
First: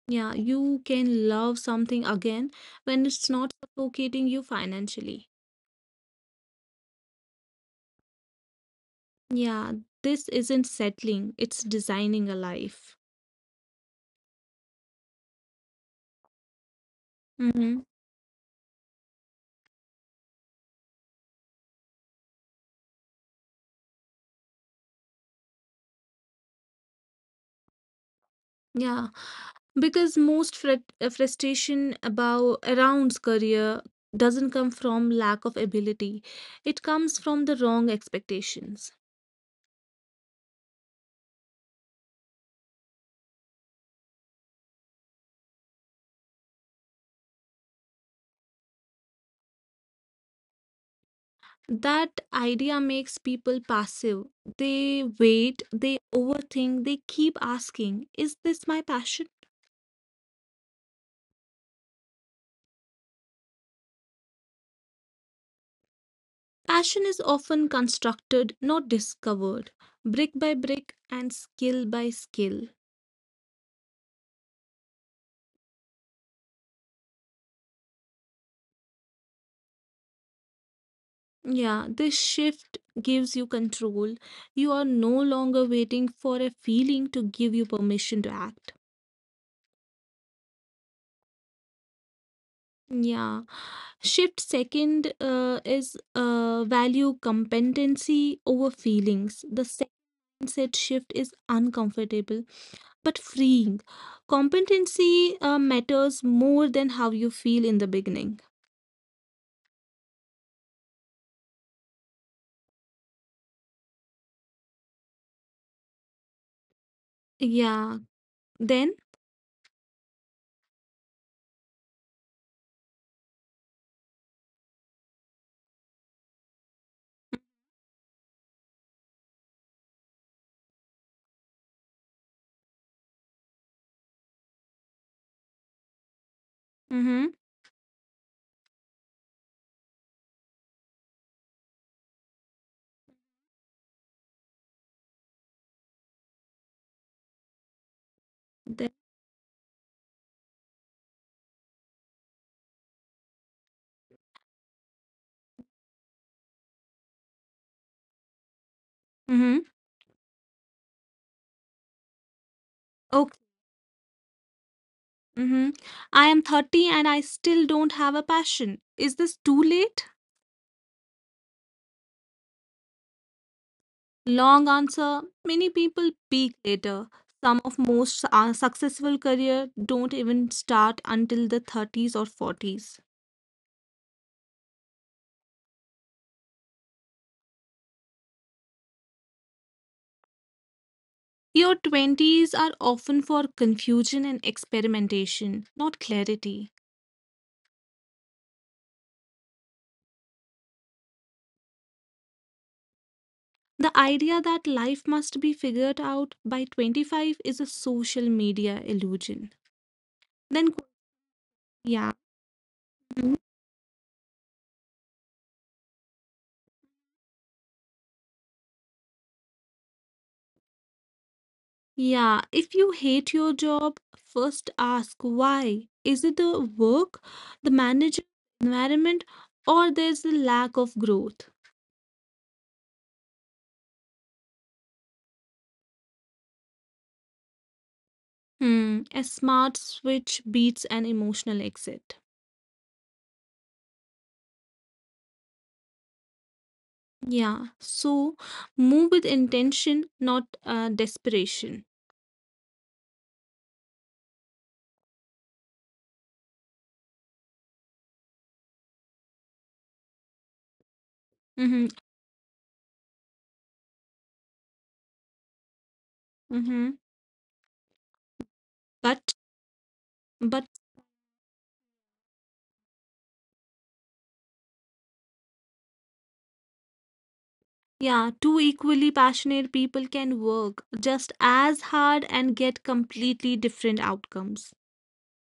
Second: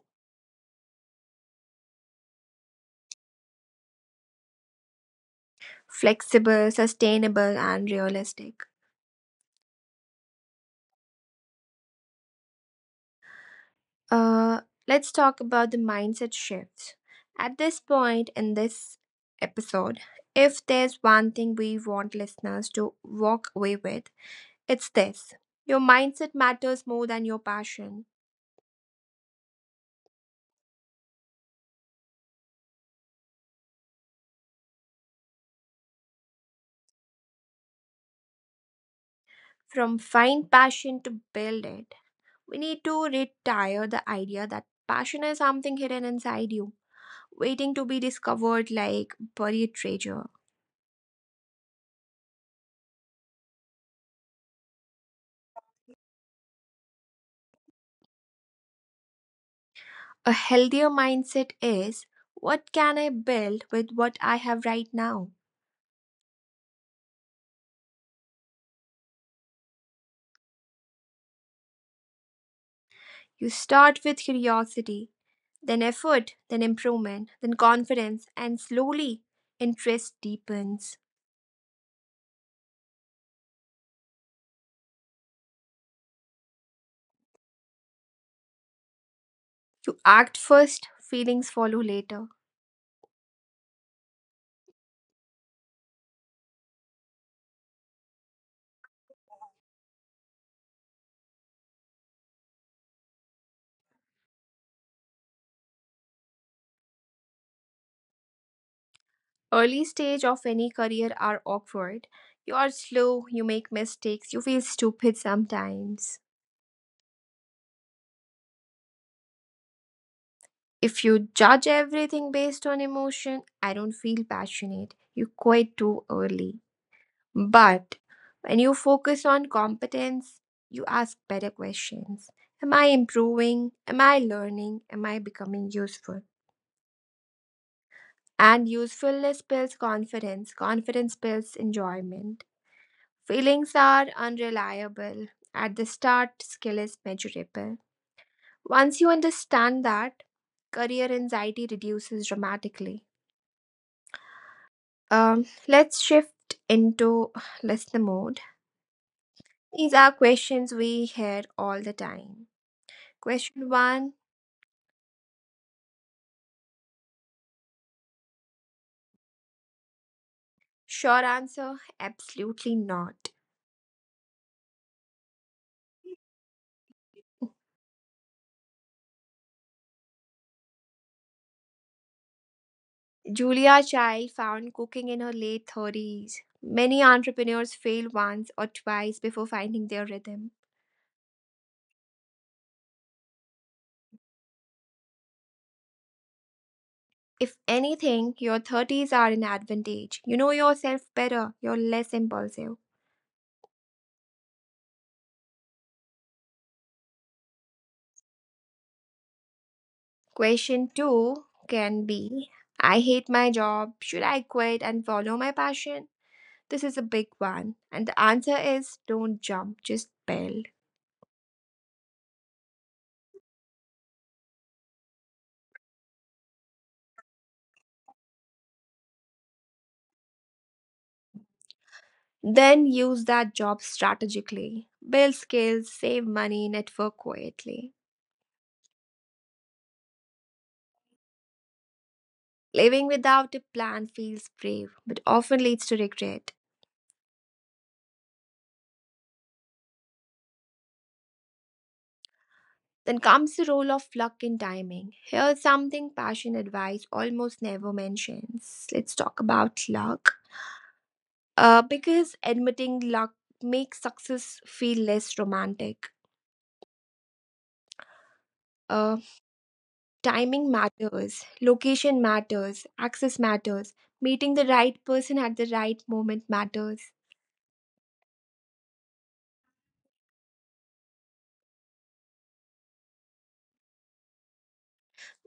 Speaker 2: Yeah, you can love something again when it's not suffocating you financially.
Speaker 1: Flexible, sustainable, and realistic.
Speaker 2: Yeah, this isn't settling, it's designing a life.
Speaker 1: Uh, let's talk about the mindset shifts. At this
Speaker 2: Hmm.
Speaker 1: point in this episode, if there's one thing we want listeners to walk away with, it's this: your mindset matters more than your passion.
Speaker 2: Yeah, because most frustration about around career doesn't come from lack of ability. It comes from the wrong expectations.
Speaker 1: From find passion to build it, we need to retire the idea that passion is something hidden inside you, waiting to be discovered like buried treasure.
Speaker 2: That idea makes people passive. They wait, they overthink, they keep asking, is this my passion?
Speaker 1: A healthier mindset is, what can I build with what I have right now?
Speaker 2: Passion is often constructed, not discovered, brick by brick and skill by skill.
Speaker 1: You start with curiosity, then effort, then improvement, then confidence, and slowly interest deepens.
Speaker 2: Yeah, this shift gives you control. You are no longer waiting for a feeling to give you permission to act.
Speaker 1: You act first, feelings follow later.
Speaker 2: Yeah, shift second is value competency over feelings. The second set shift is uncomfortable but freeing. Competency matters more than how you feel in the beginning.
Speaker 1: Early stage of any career are awkward. You are slow, you make mistakes, you feel stupid sometimes.
Speaker 2: Yeah. Then?
Speaker 1: If you judge everything based on emotion, I don't feel passionate. You quit too early. But when you focus on competence, you ask better questions. Am I improving? Am I learning? Am I becoming useful?
Speaker 2: Mm-hmm.
Speaker 1: And usefulness builds confidence. Confidence builds enjoyment. Feelings are unreliable. At the start, skill is measurable.
Speaker 2: Then?
Speaker 1: Once you understand that, career anxiety reduces dramatically. Let's shift into listener mode.
Speaker 2: Mm-hmm.
Speaker 1: These are questions we hear all the time.
Speaker 2: Okay.
Speaker 1: Question one.
Speaker 2: Mm-hmm. I am 30 and I still don't have a passion. Is this too late?
Speaker 1: Sure answer? Absolutely not.
Speaker 2: Long answer. Many people peak later. Some of most successful career don't even start until the 30s or 40s.
Speaker 1: Julia Child found cooking in her late 30s. Many entrepreneurs fail once or twice before finding their rhythm.
Speaker 2: Your 20s are often for confusion and experimentation, not clarity.
Speaker 1: If anything, your 30s are an advantage. You know yourself better, you're less impulsive.
Speaker 2: The idea that life must be figured out by 25 is a social media illusion. Then,
Speaker 1: Question two can
Speaker 2: yeah.
Speaker 1: be, I hate
Speaker 2: Mm-hmm.
Speaker 1: my job. Should I quit and follow my passion? This is a big one. And the answer is, don't jump, just build.
Speaker 2: Yeah, if you hate your job, first ask why. Is it the work, the manager, environment, or there's a lack of growth?
Speaker 1: Then use that job strategically. Build skills, save money, network quietly.
Speaker 2: Hmm, a smart switch beats an emotional exit.
Speaker 1: Living without a plan feels brave, but often leads to regret.
Speaker 2: Yeah, so move with intention, not desperation.
Speaker 1: Then comes the role of luck and timing. Here's something passion advice almost never mentions. Let's talk about luck.
Speaker 2: Mm-hmm,
Speaker 1: Because admitting luck makes success feel less romantic.
Speaker 2: mm-hmm.
Speaker 1: Uh,
Speaker 2: But, but
Speaker 1: Timing matters, location matters, access matters, meeting the right person at the right moment matters.
Speaker 2: yeah, two equally passionate people can work just as hard and get completely different outcomes.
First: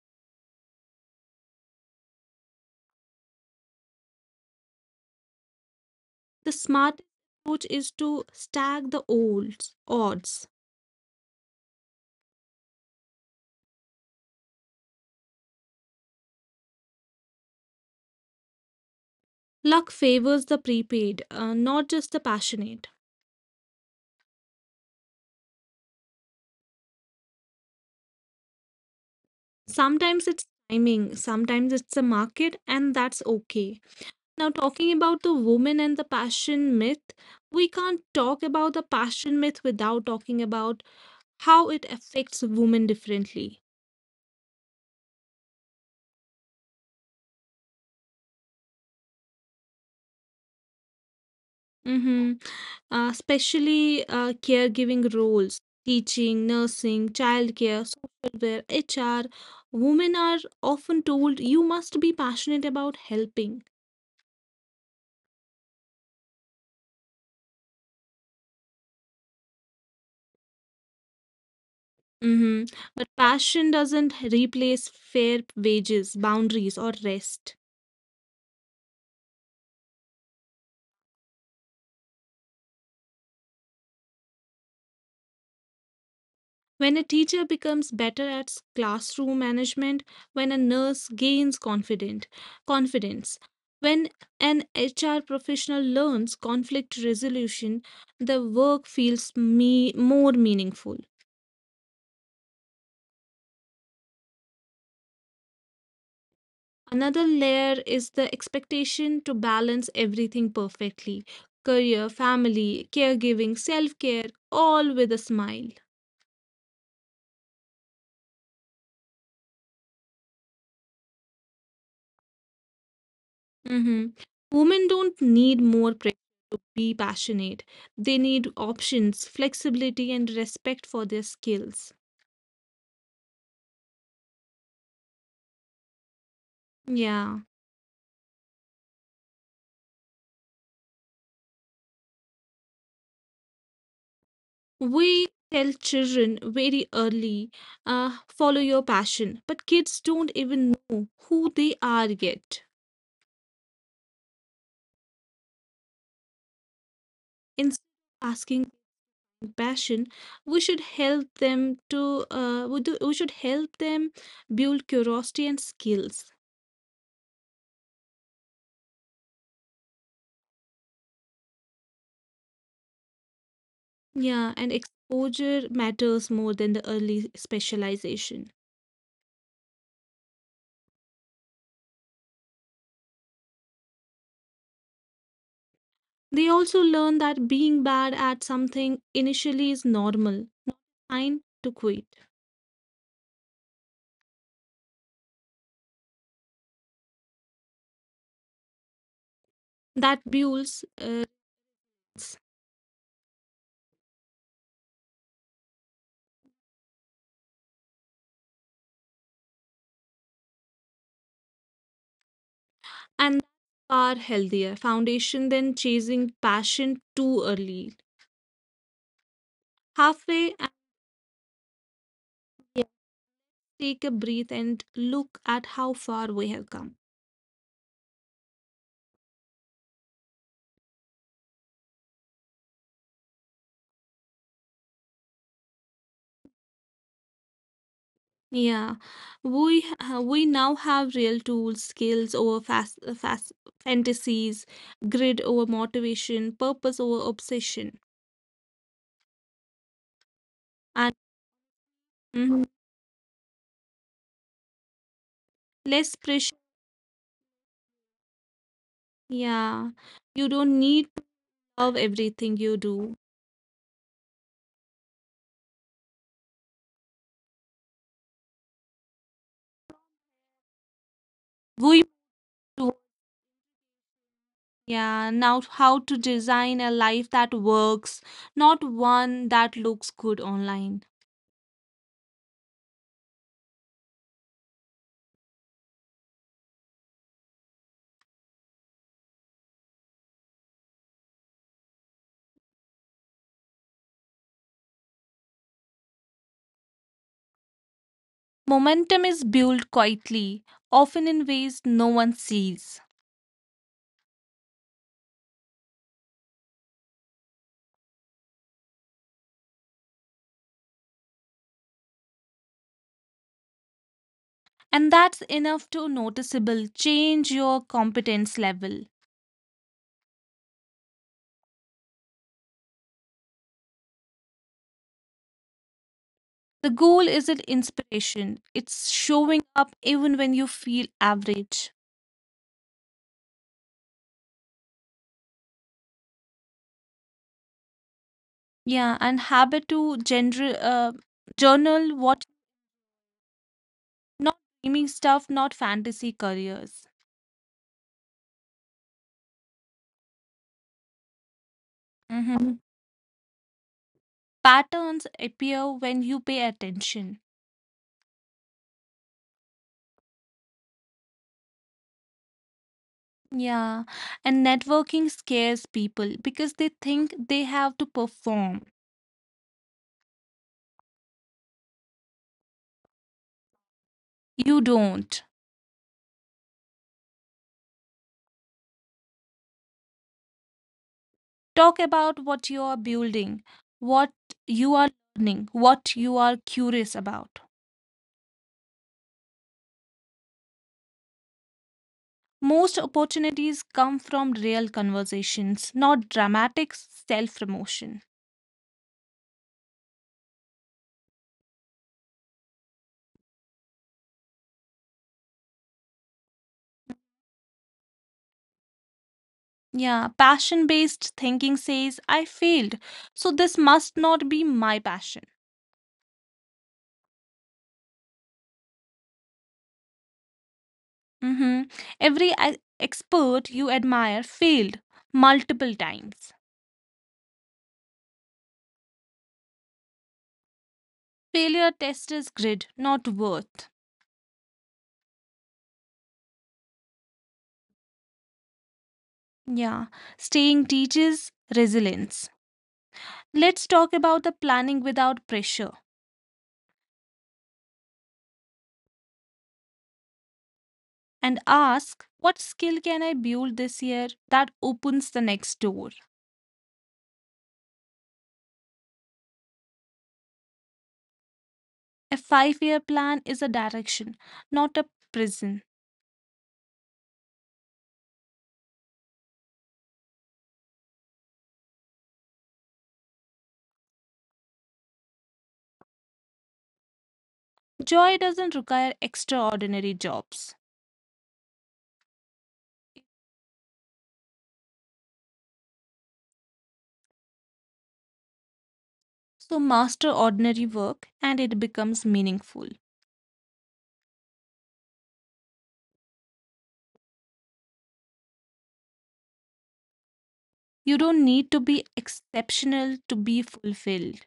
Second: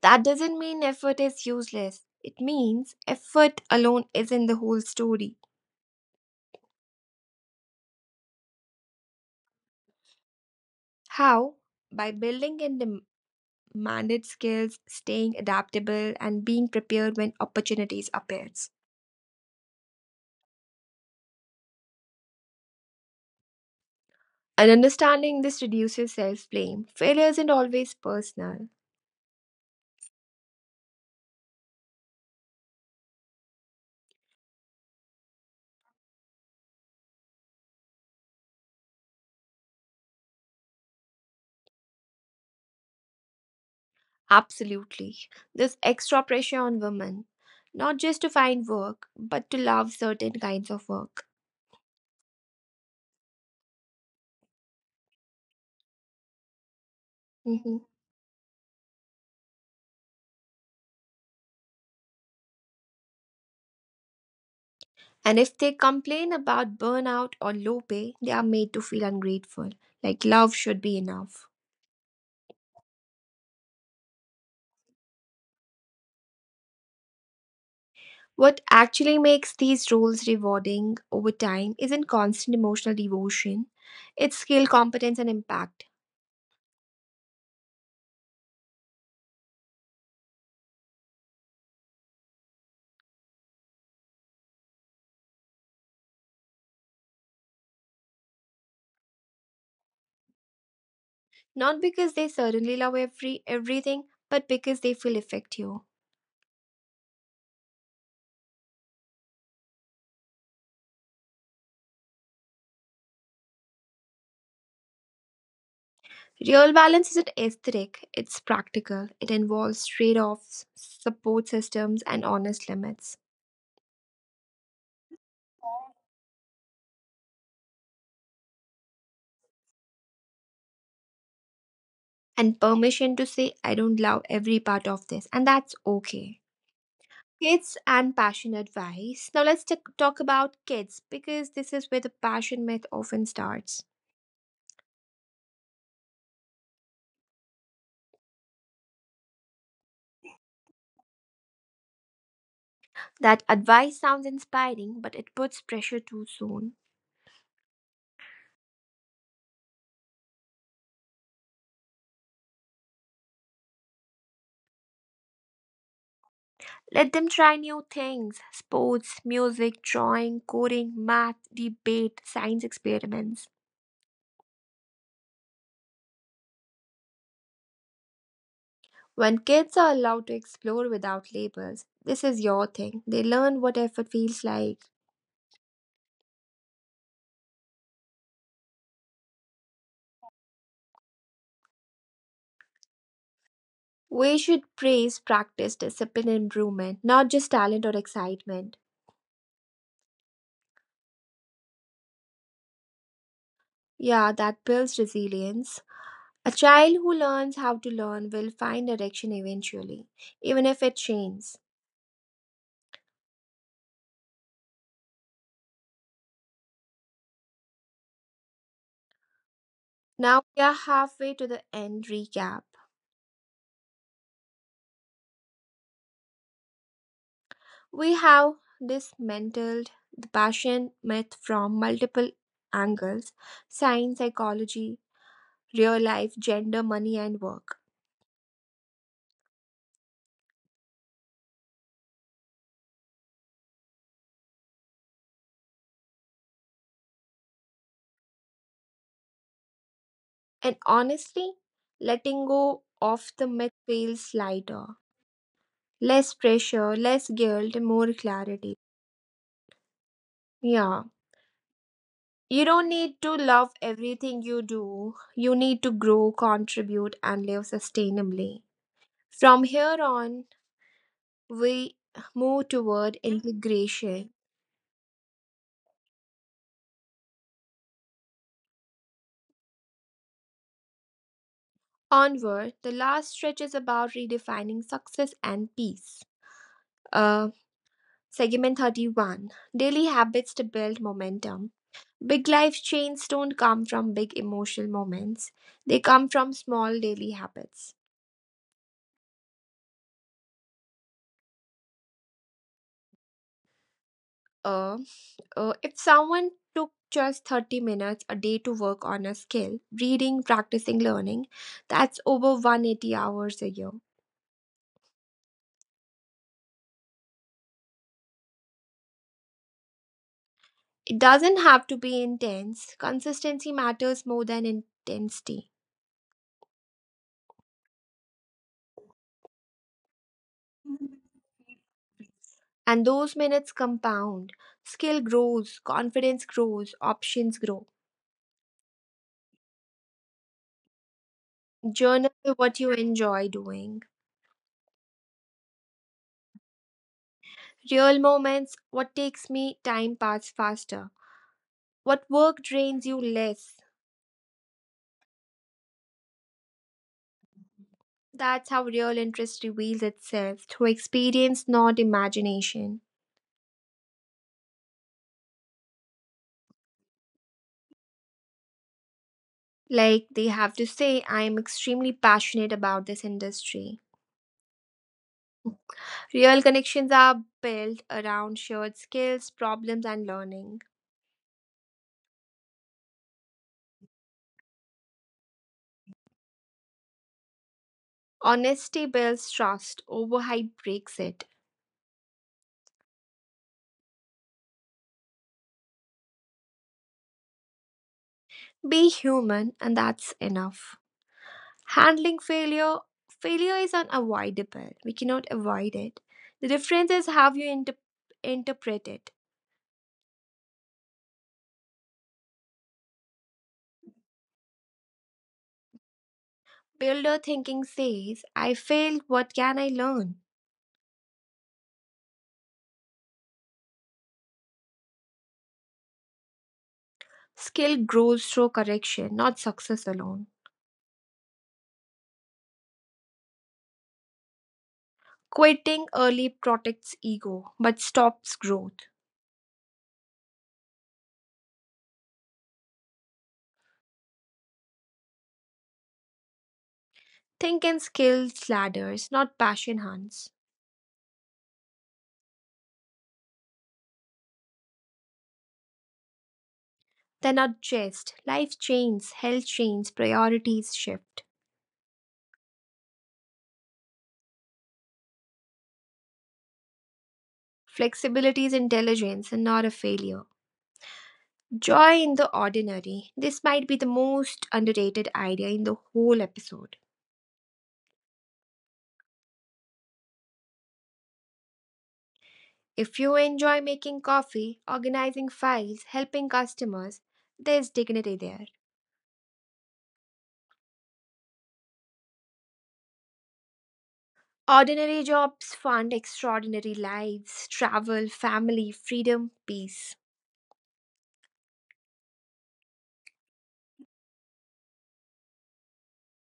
Speaker 1: That doesn't mean effort is useless. It means effort alone isn't the whole story.
Speaker 2: The smart approach is to stack the olds, odds.
Speaker 1: How? By building and manage skills, staying adaptable, and being prepared when opportunities appears.
Speaker 2: Luck favors the prepaid, not just the passionate.
Speaker 1: And understanding this reduces self-blame. Failure isn't always personal.
Speaker 2: Sometimes it's timing, sometimes it's the market, and that's okay. Now, talking about the woman and the passion myth, we can't talk about the passion myth without talking about how it affects women differently.
Speaker 1: Absolutely. There's extra pressure on women, not just to find work, but to love certain kinds of work.
Speaker 2: Mm-hmm. Especially caregiving roles, teaching, nursing,
Speaker 1: Mhm.
Speaker 2: childcare, social care, HR, women are often told you must be passionate about helping.
Speaker 1: And if they complain about burnout or low pay, they are made to feel ungrateful, like love should be enough.
Speaker 2: Mm-hmm. But passion doesn't replace fair wages, boundaries, or rest.
Speaker 1: What actually makes these roles rewarding over time isn't constant emotional devotion. It's skill, competence, and impact.
Speaker 2: When a teacher becomes better at classroom management, when a nurse gains confident confidence, when an HR professional learns conflict resolution, the work feels more meaningful.
Speaker 1: Not because they suddenly love everything, but because they feel effective.
Speaker 2: Another layer is the expectation to balance everything perfectly career, family, caregiving, self care, all with a smile.
Speaker 1: Real balance isn't aesthetic, it's practical. It involves trade-offs, support systems, and honest limits.
Speaker 2: Mm-hmm. Women don't need more pressure to be passionate. They need options, flexibility, and respect for their skills.
Speaker 1: And permission to say, I don't love every part of this, and that's okay.
Speaker 2: Yeah.
Speaker 1: Kids and passion advice. Now let's talk about kids because this is where the passion myth often starts.
Speaker 2: We tell children very early, follow your passion, but kids don't even know who they are yet.
Speaker 1: That advice sounds inspiring, but it puts pressure too soon.
Speaker 2: Instead of asking passion, we should help them to we should help them build curiosity and skills.
Speaker 1: Let them try new things: sports, music, drawing, coding, math, debate, science experiments.
Speaker 2: Yeah, and exposure matters more than the early specialization.
Speaker 1: When kids are allowed to explore without labels, this is your thing. They learn what effort feels like.
Speaker 2: They also learn that being bad at something initially is normal, not a sign to quit.
Speaker 1: We should praise practice, discipline, and improvement, not just talent or excitement.
Speaker 2: That builds
Speaker 1: Yeah, that builds resilience. A child who learns how to learn will find direction eventually, even if it changes.
Speaker 2: and far healthier foundation than chasing passion too early.
Speaker 1: Now
Speaker 2: Halfway
Speaker 1: we are halfway to the end recap.
Speaker 2: and take a breath and look at how far we have come.
Speaker 1: We have dismantled the passion myth from multiple angles: science, psychology, real life, gender, money, and work.
Speaker 2: Yeah, we now have real tools, skills over fast fantasies, grid over motivation, purpose over obsession,
Speaker 1: And honestly,
Speaker 2: and
Speaker 1: letting go of
Speaker 2: mhm.
Speaker 1: the myth feels lighter. Less
Speaker 2: Less
Speaker 1: pressure, less
Speaker 2: pressure.
Speaker 1: guilt, and more clarity.
Speaker 2: Yeah,
Speaker 1: Yeah.
Speaker 2: you don't need to
Speaker 1: You
Speaker 2: love
Speaker 1: don't need to
Speaker 2: everything you
Speaker 1: love
Speaker 2: do.
Speaker 1: everything you do. You need to grow, contribute, and live sustainably. From here on, we move
Speaker 2: We
Speaker 1: toward
Speaker 2: do.
Speaker 1: integration.
Speaker 2: Yeah, now how to design a life that works, not one that looks good online.
Speaker 1: Onward, the last stretch is about redefining success and peace. Uh, Segment 31. Daily Habits to Build Momentum. Big life changes don't come from big emotional moments, they come from small daily habits.
Speaker 2: Momentum is built quietly, often in ways no one sees.
Speaker 1: A. If someone took just 30 minutes a day to work on a skill, reading, practicing, learning, that's over 180 hours a year.
Speaker 2: And that's enough to noticeable change your competence level.
Speaker 1: It doesn't have to be intense. Consistency matters more than intensity.
Speaker 2: The goal isn't inspiration, it's showing up even when you feel average.
Speaker 1: And those minutes compound. Skill grows, confidence grows, options grow.
Speaker 2: Yeah, and habit to general
Speaker 1: Journal
Speaker 2: journal
Speaker 1: what
Speaker 2: what
Speaker 1: you enjoy doing.
Speaker 2: not dreaming stuff, not fantasy careers.
Speaker 1: Real moments, what takes me, time pass faster. What work
Speaker 2: Mhm.
Speaker 1: drains you less?
Speaker 2: Patterns appear when you pay attention.
Speaker 1: That's how real interest reveals itself through experience, not imagination.
Speaker 2: Yeah, and networking scares people because they think they have to perform.
Speaker 1: Like they have to say, I am extremely passionate about this industry.
Speaker 2: You don't.
Speaker 1: Real connections are built around shared skills, problems, and learning.
Speaker 2: Talk about what you are building, what you are learning, what you are curious about.
Speaker 1: Honesty builds trust, overhype breaks it.
Speaker 2: Most opportunities come from real conversations, not dramatic self promotion.
Speaker 1: Be human, and that's enough. Handling failure. Failure is unavoidable, we cannot avoid it. The difference is how you interpret it.
Speaker 2: Yeah, passion based thinking says, I failed, so this must not be my passion.
Speaker 1: Builder thinking says, I failed, what can I learn?
Speaker 2: Hmm. Every expert you admire failed multiple times.
Speaker 1: Skill grows through correction, not success alone.
Speaker 2: Failure tests grit, not worth.
Speaker 1: Quitting early protects ego, but stops growth.
Speaker 2: Yeah, staying teaches resilience. Let's talk about the planning without pressure
Speaker 1: Think in skills ladders, not passion hunts.
Speaker 2: and ask what skill can I build this year that opens the next door?
Speaker 1: They're not just. Life changes, health changes, priorities shift.
Speaker 2: A 5 year plan is a direction, not a prison.
Speaker 1: Flexibility is intelligence and not a failure. Joy in the ordinary. This might be the most underrated idea in the whole episode.
Speaker 2: Joy doesn't require extraordinary jobs.
Speaker 1: If you enjoy making coffee, organizing files, helping customers, there's dignity there.
Speaker 2: So master ordinary work and it becomes meaningful.
Speaker 1: Ordinary jobs fund extraordinary lives: travel, family, freedom, peace.
Speaker 2: You don't need to be exceptional to be fulfilled.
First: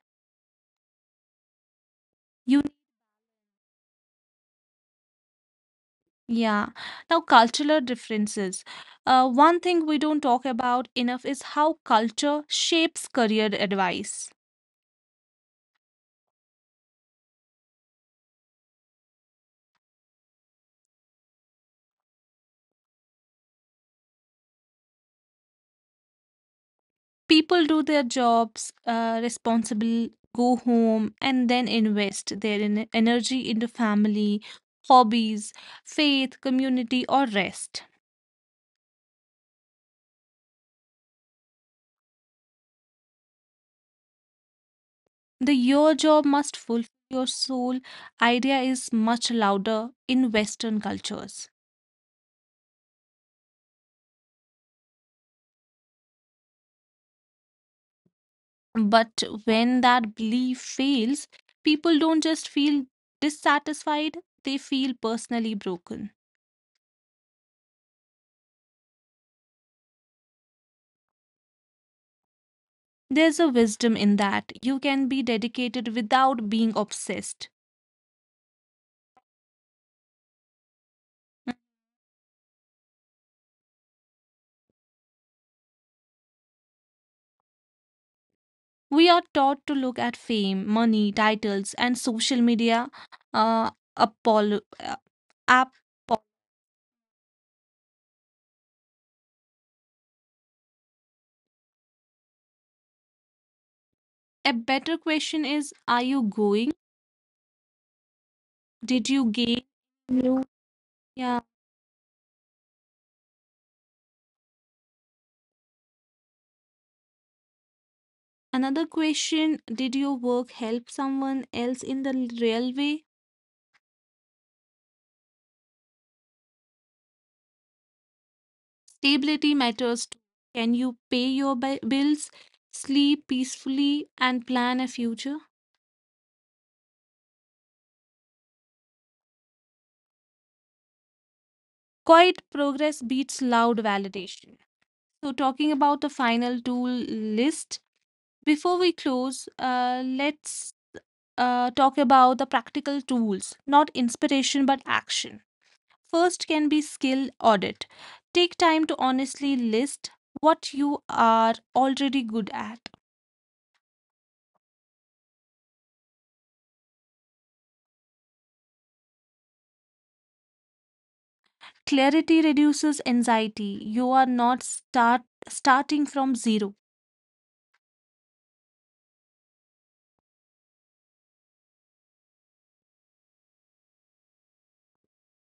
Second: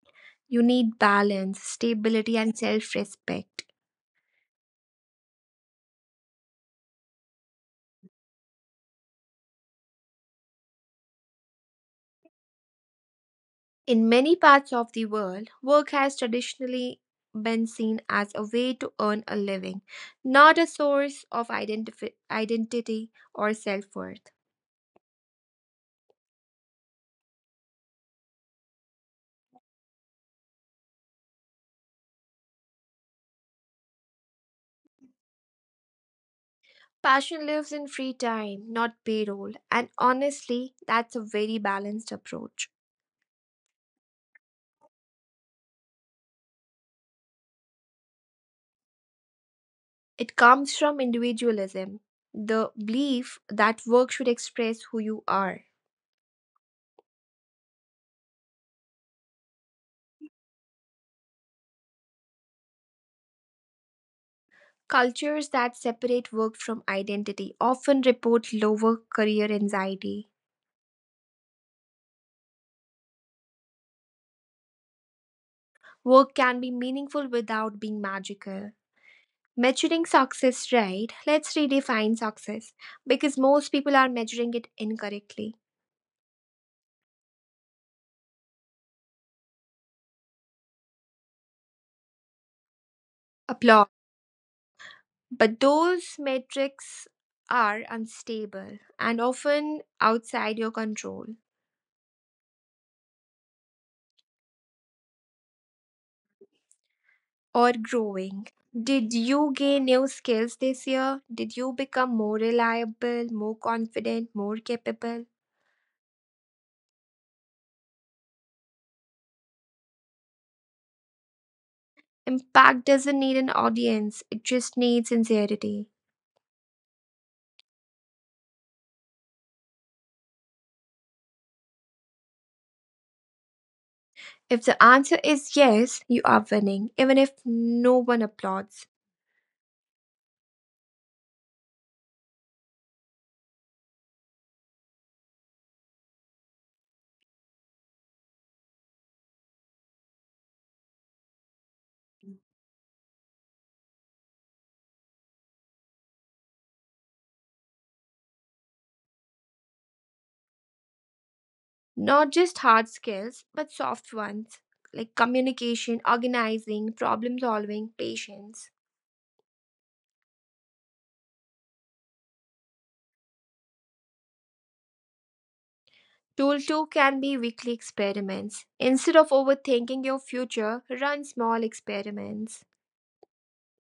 Speaker 1: You need balance, stability,
Speaker 2: You.
Speaker 1: and self respect.
Speaker 2: Yeah. Now, cultural differences. One thing we don't talk about enough is how culture shapes career advice.
Speaker 1: In many parts of the world, work has traditionally been seen as a way to earn a living, not a source of identity or self worth.
Speaker 2: People do their jobs, responsible, go home, and then invest their energy into family, hobbies, faith, community, or rest.
Speaker 1: Passion lives in free time, not payroll, and honestly, that's a very balanced approach.
Speaker 2: The your job must fulfill your soul idea is much louder in Western cultures.
Speaker 1: It comes from individualism, the belief that work should express who you are.
Speaker 2: But when that belief fails, people don't just feel dissatisfied, they feel personally broken.
Speaker 1: Cultures that separate work from identity often report lower career anxiety.
Speaker 2: There's a wisdom in that. You can be dedicated without being obsessed.
Speaker 1: Work can be meaningful without being magical. Measuring success right, let's redefine success because most people are measuring it incorrectly.
Speaker 2: We are taught to look at fame, money, titles, and social media. Uh, apolo- uh, ap-
Speaker 1: Applause.
Speaker 2: a
Speaker 1: But those metrics are unstable and often outside your control
Speaker 2: better question is, are you going? Did you
Speaker 1: or
Speaker 2: gain
Speaker 1: growing.
Speaker 2: new?
Speaker 1: Did you
Speaker 2: Yeah.
Speaker 1: gain new skills this year? Did you become more reliable, more confident, more capable?
Speaker 2: Another question, did your work help someone else in the real way?
Speaker 1: Impact doesn't need an audience, it just needs sincerity.
Speaker 2: Stability matters too. Can you pay your bills, sleep peacefully, and plan a future?
Speaker 1: If the answer is yes, you are winning, even if no one applauds.
Speaker 2: Quiet progress beats loud validation. So, talking about the final tool list, before we close, let's talk about the practical tools, not inspiration but action. First can be skill audit. Take time to honestly list what you are already good at.
Speaker 1: Not just hard skills, but soft ones like communication, organizing, problem solving, patience.
Speaker 2: Clarity reduces anxiety. You are not starting from zero.
Speaker 1: Tool two can be weekly experiments. Instead of overthinking your future, run small experiments.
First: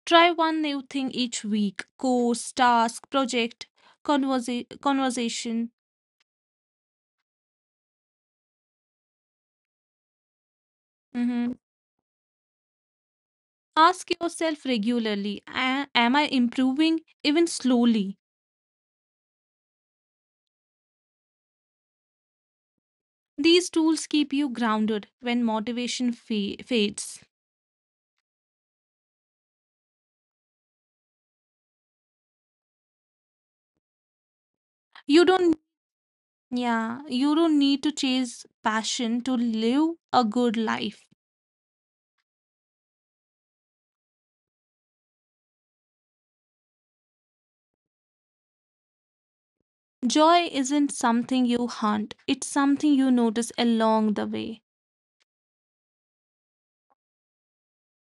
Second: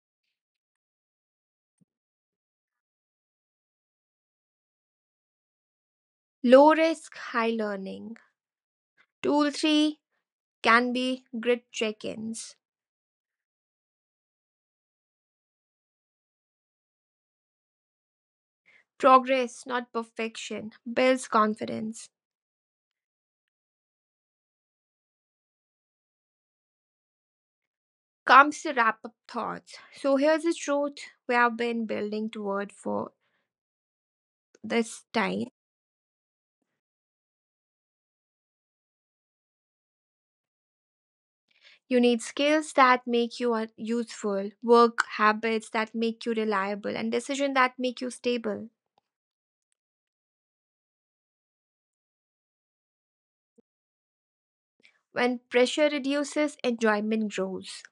Speaker 2: Try one new thing each week. Course, task, project, conversation.
Speaker 1: Low risk, high learning. Tool three can be
Speaker 2: Mhm.
Speaker 1: grid check ins.
Speaker 2: Ask yourself regularly, "Am I improving even slowly?"
Speaker 1: Progress, not perfection, builds confidence.
Speaker 2: These tools keep you grounded when motivation fades.
Speaker 1: Comes the wrap up thoughts. So here's the truth we have been building toward for this
Speaker 2: You
Speaker 1: time.
Speaker 2: don't yeah, you don't need to chase passion to live a good life.
Speaker 1: You need skills that make you useful, work habits that make you reliable, and decisions that make you stable.
Speaker 2: Joy isn't something you hunt, it's something you notice along the way.
Speaker 1: When pressure reduces, enjoyment grows.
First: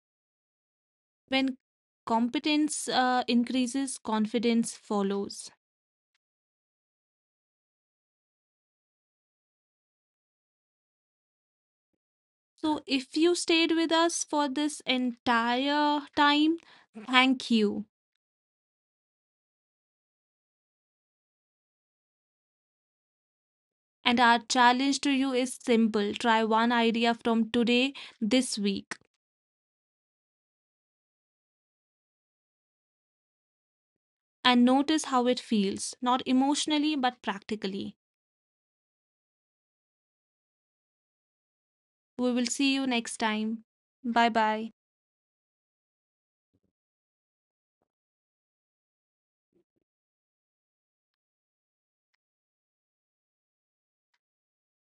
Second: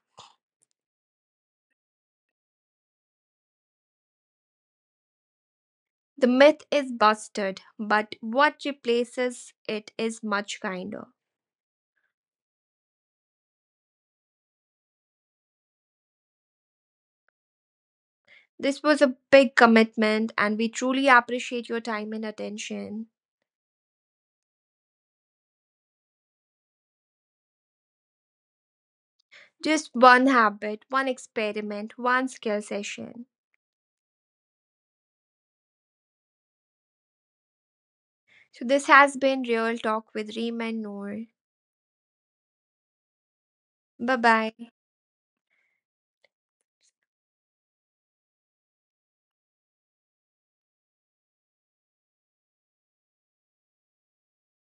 Speaker 2: When competence increases, confidence follows.
Speaker 1: The myth is busted, but what replaces it is much kinder.
Speaker 2: So, if you stayed with us for this entire time, thank you.
Speaker 1: This was a big commitment, and we truly appreciate your time and attention.
Speaker 2: And our challenge to you is simple try one idea from today, this week,
Speaker 1: Just one habit, one experiment, one skill session.
Speaker 2: and notice how it feels, not emotionally, but practically.
Speaker 1: So, this has been Real Talk with Reem and Noor.
Speaker 2: We will see you next time.
Speaker 1: Bye
Speaker 2: Bye bye.
Speaker 1: bye.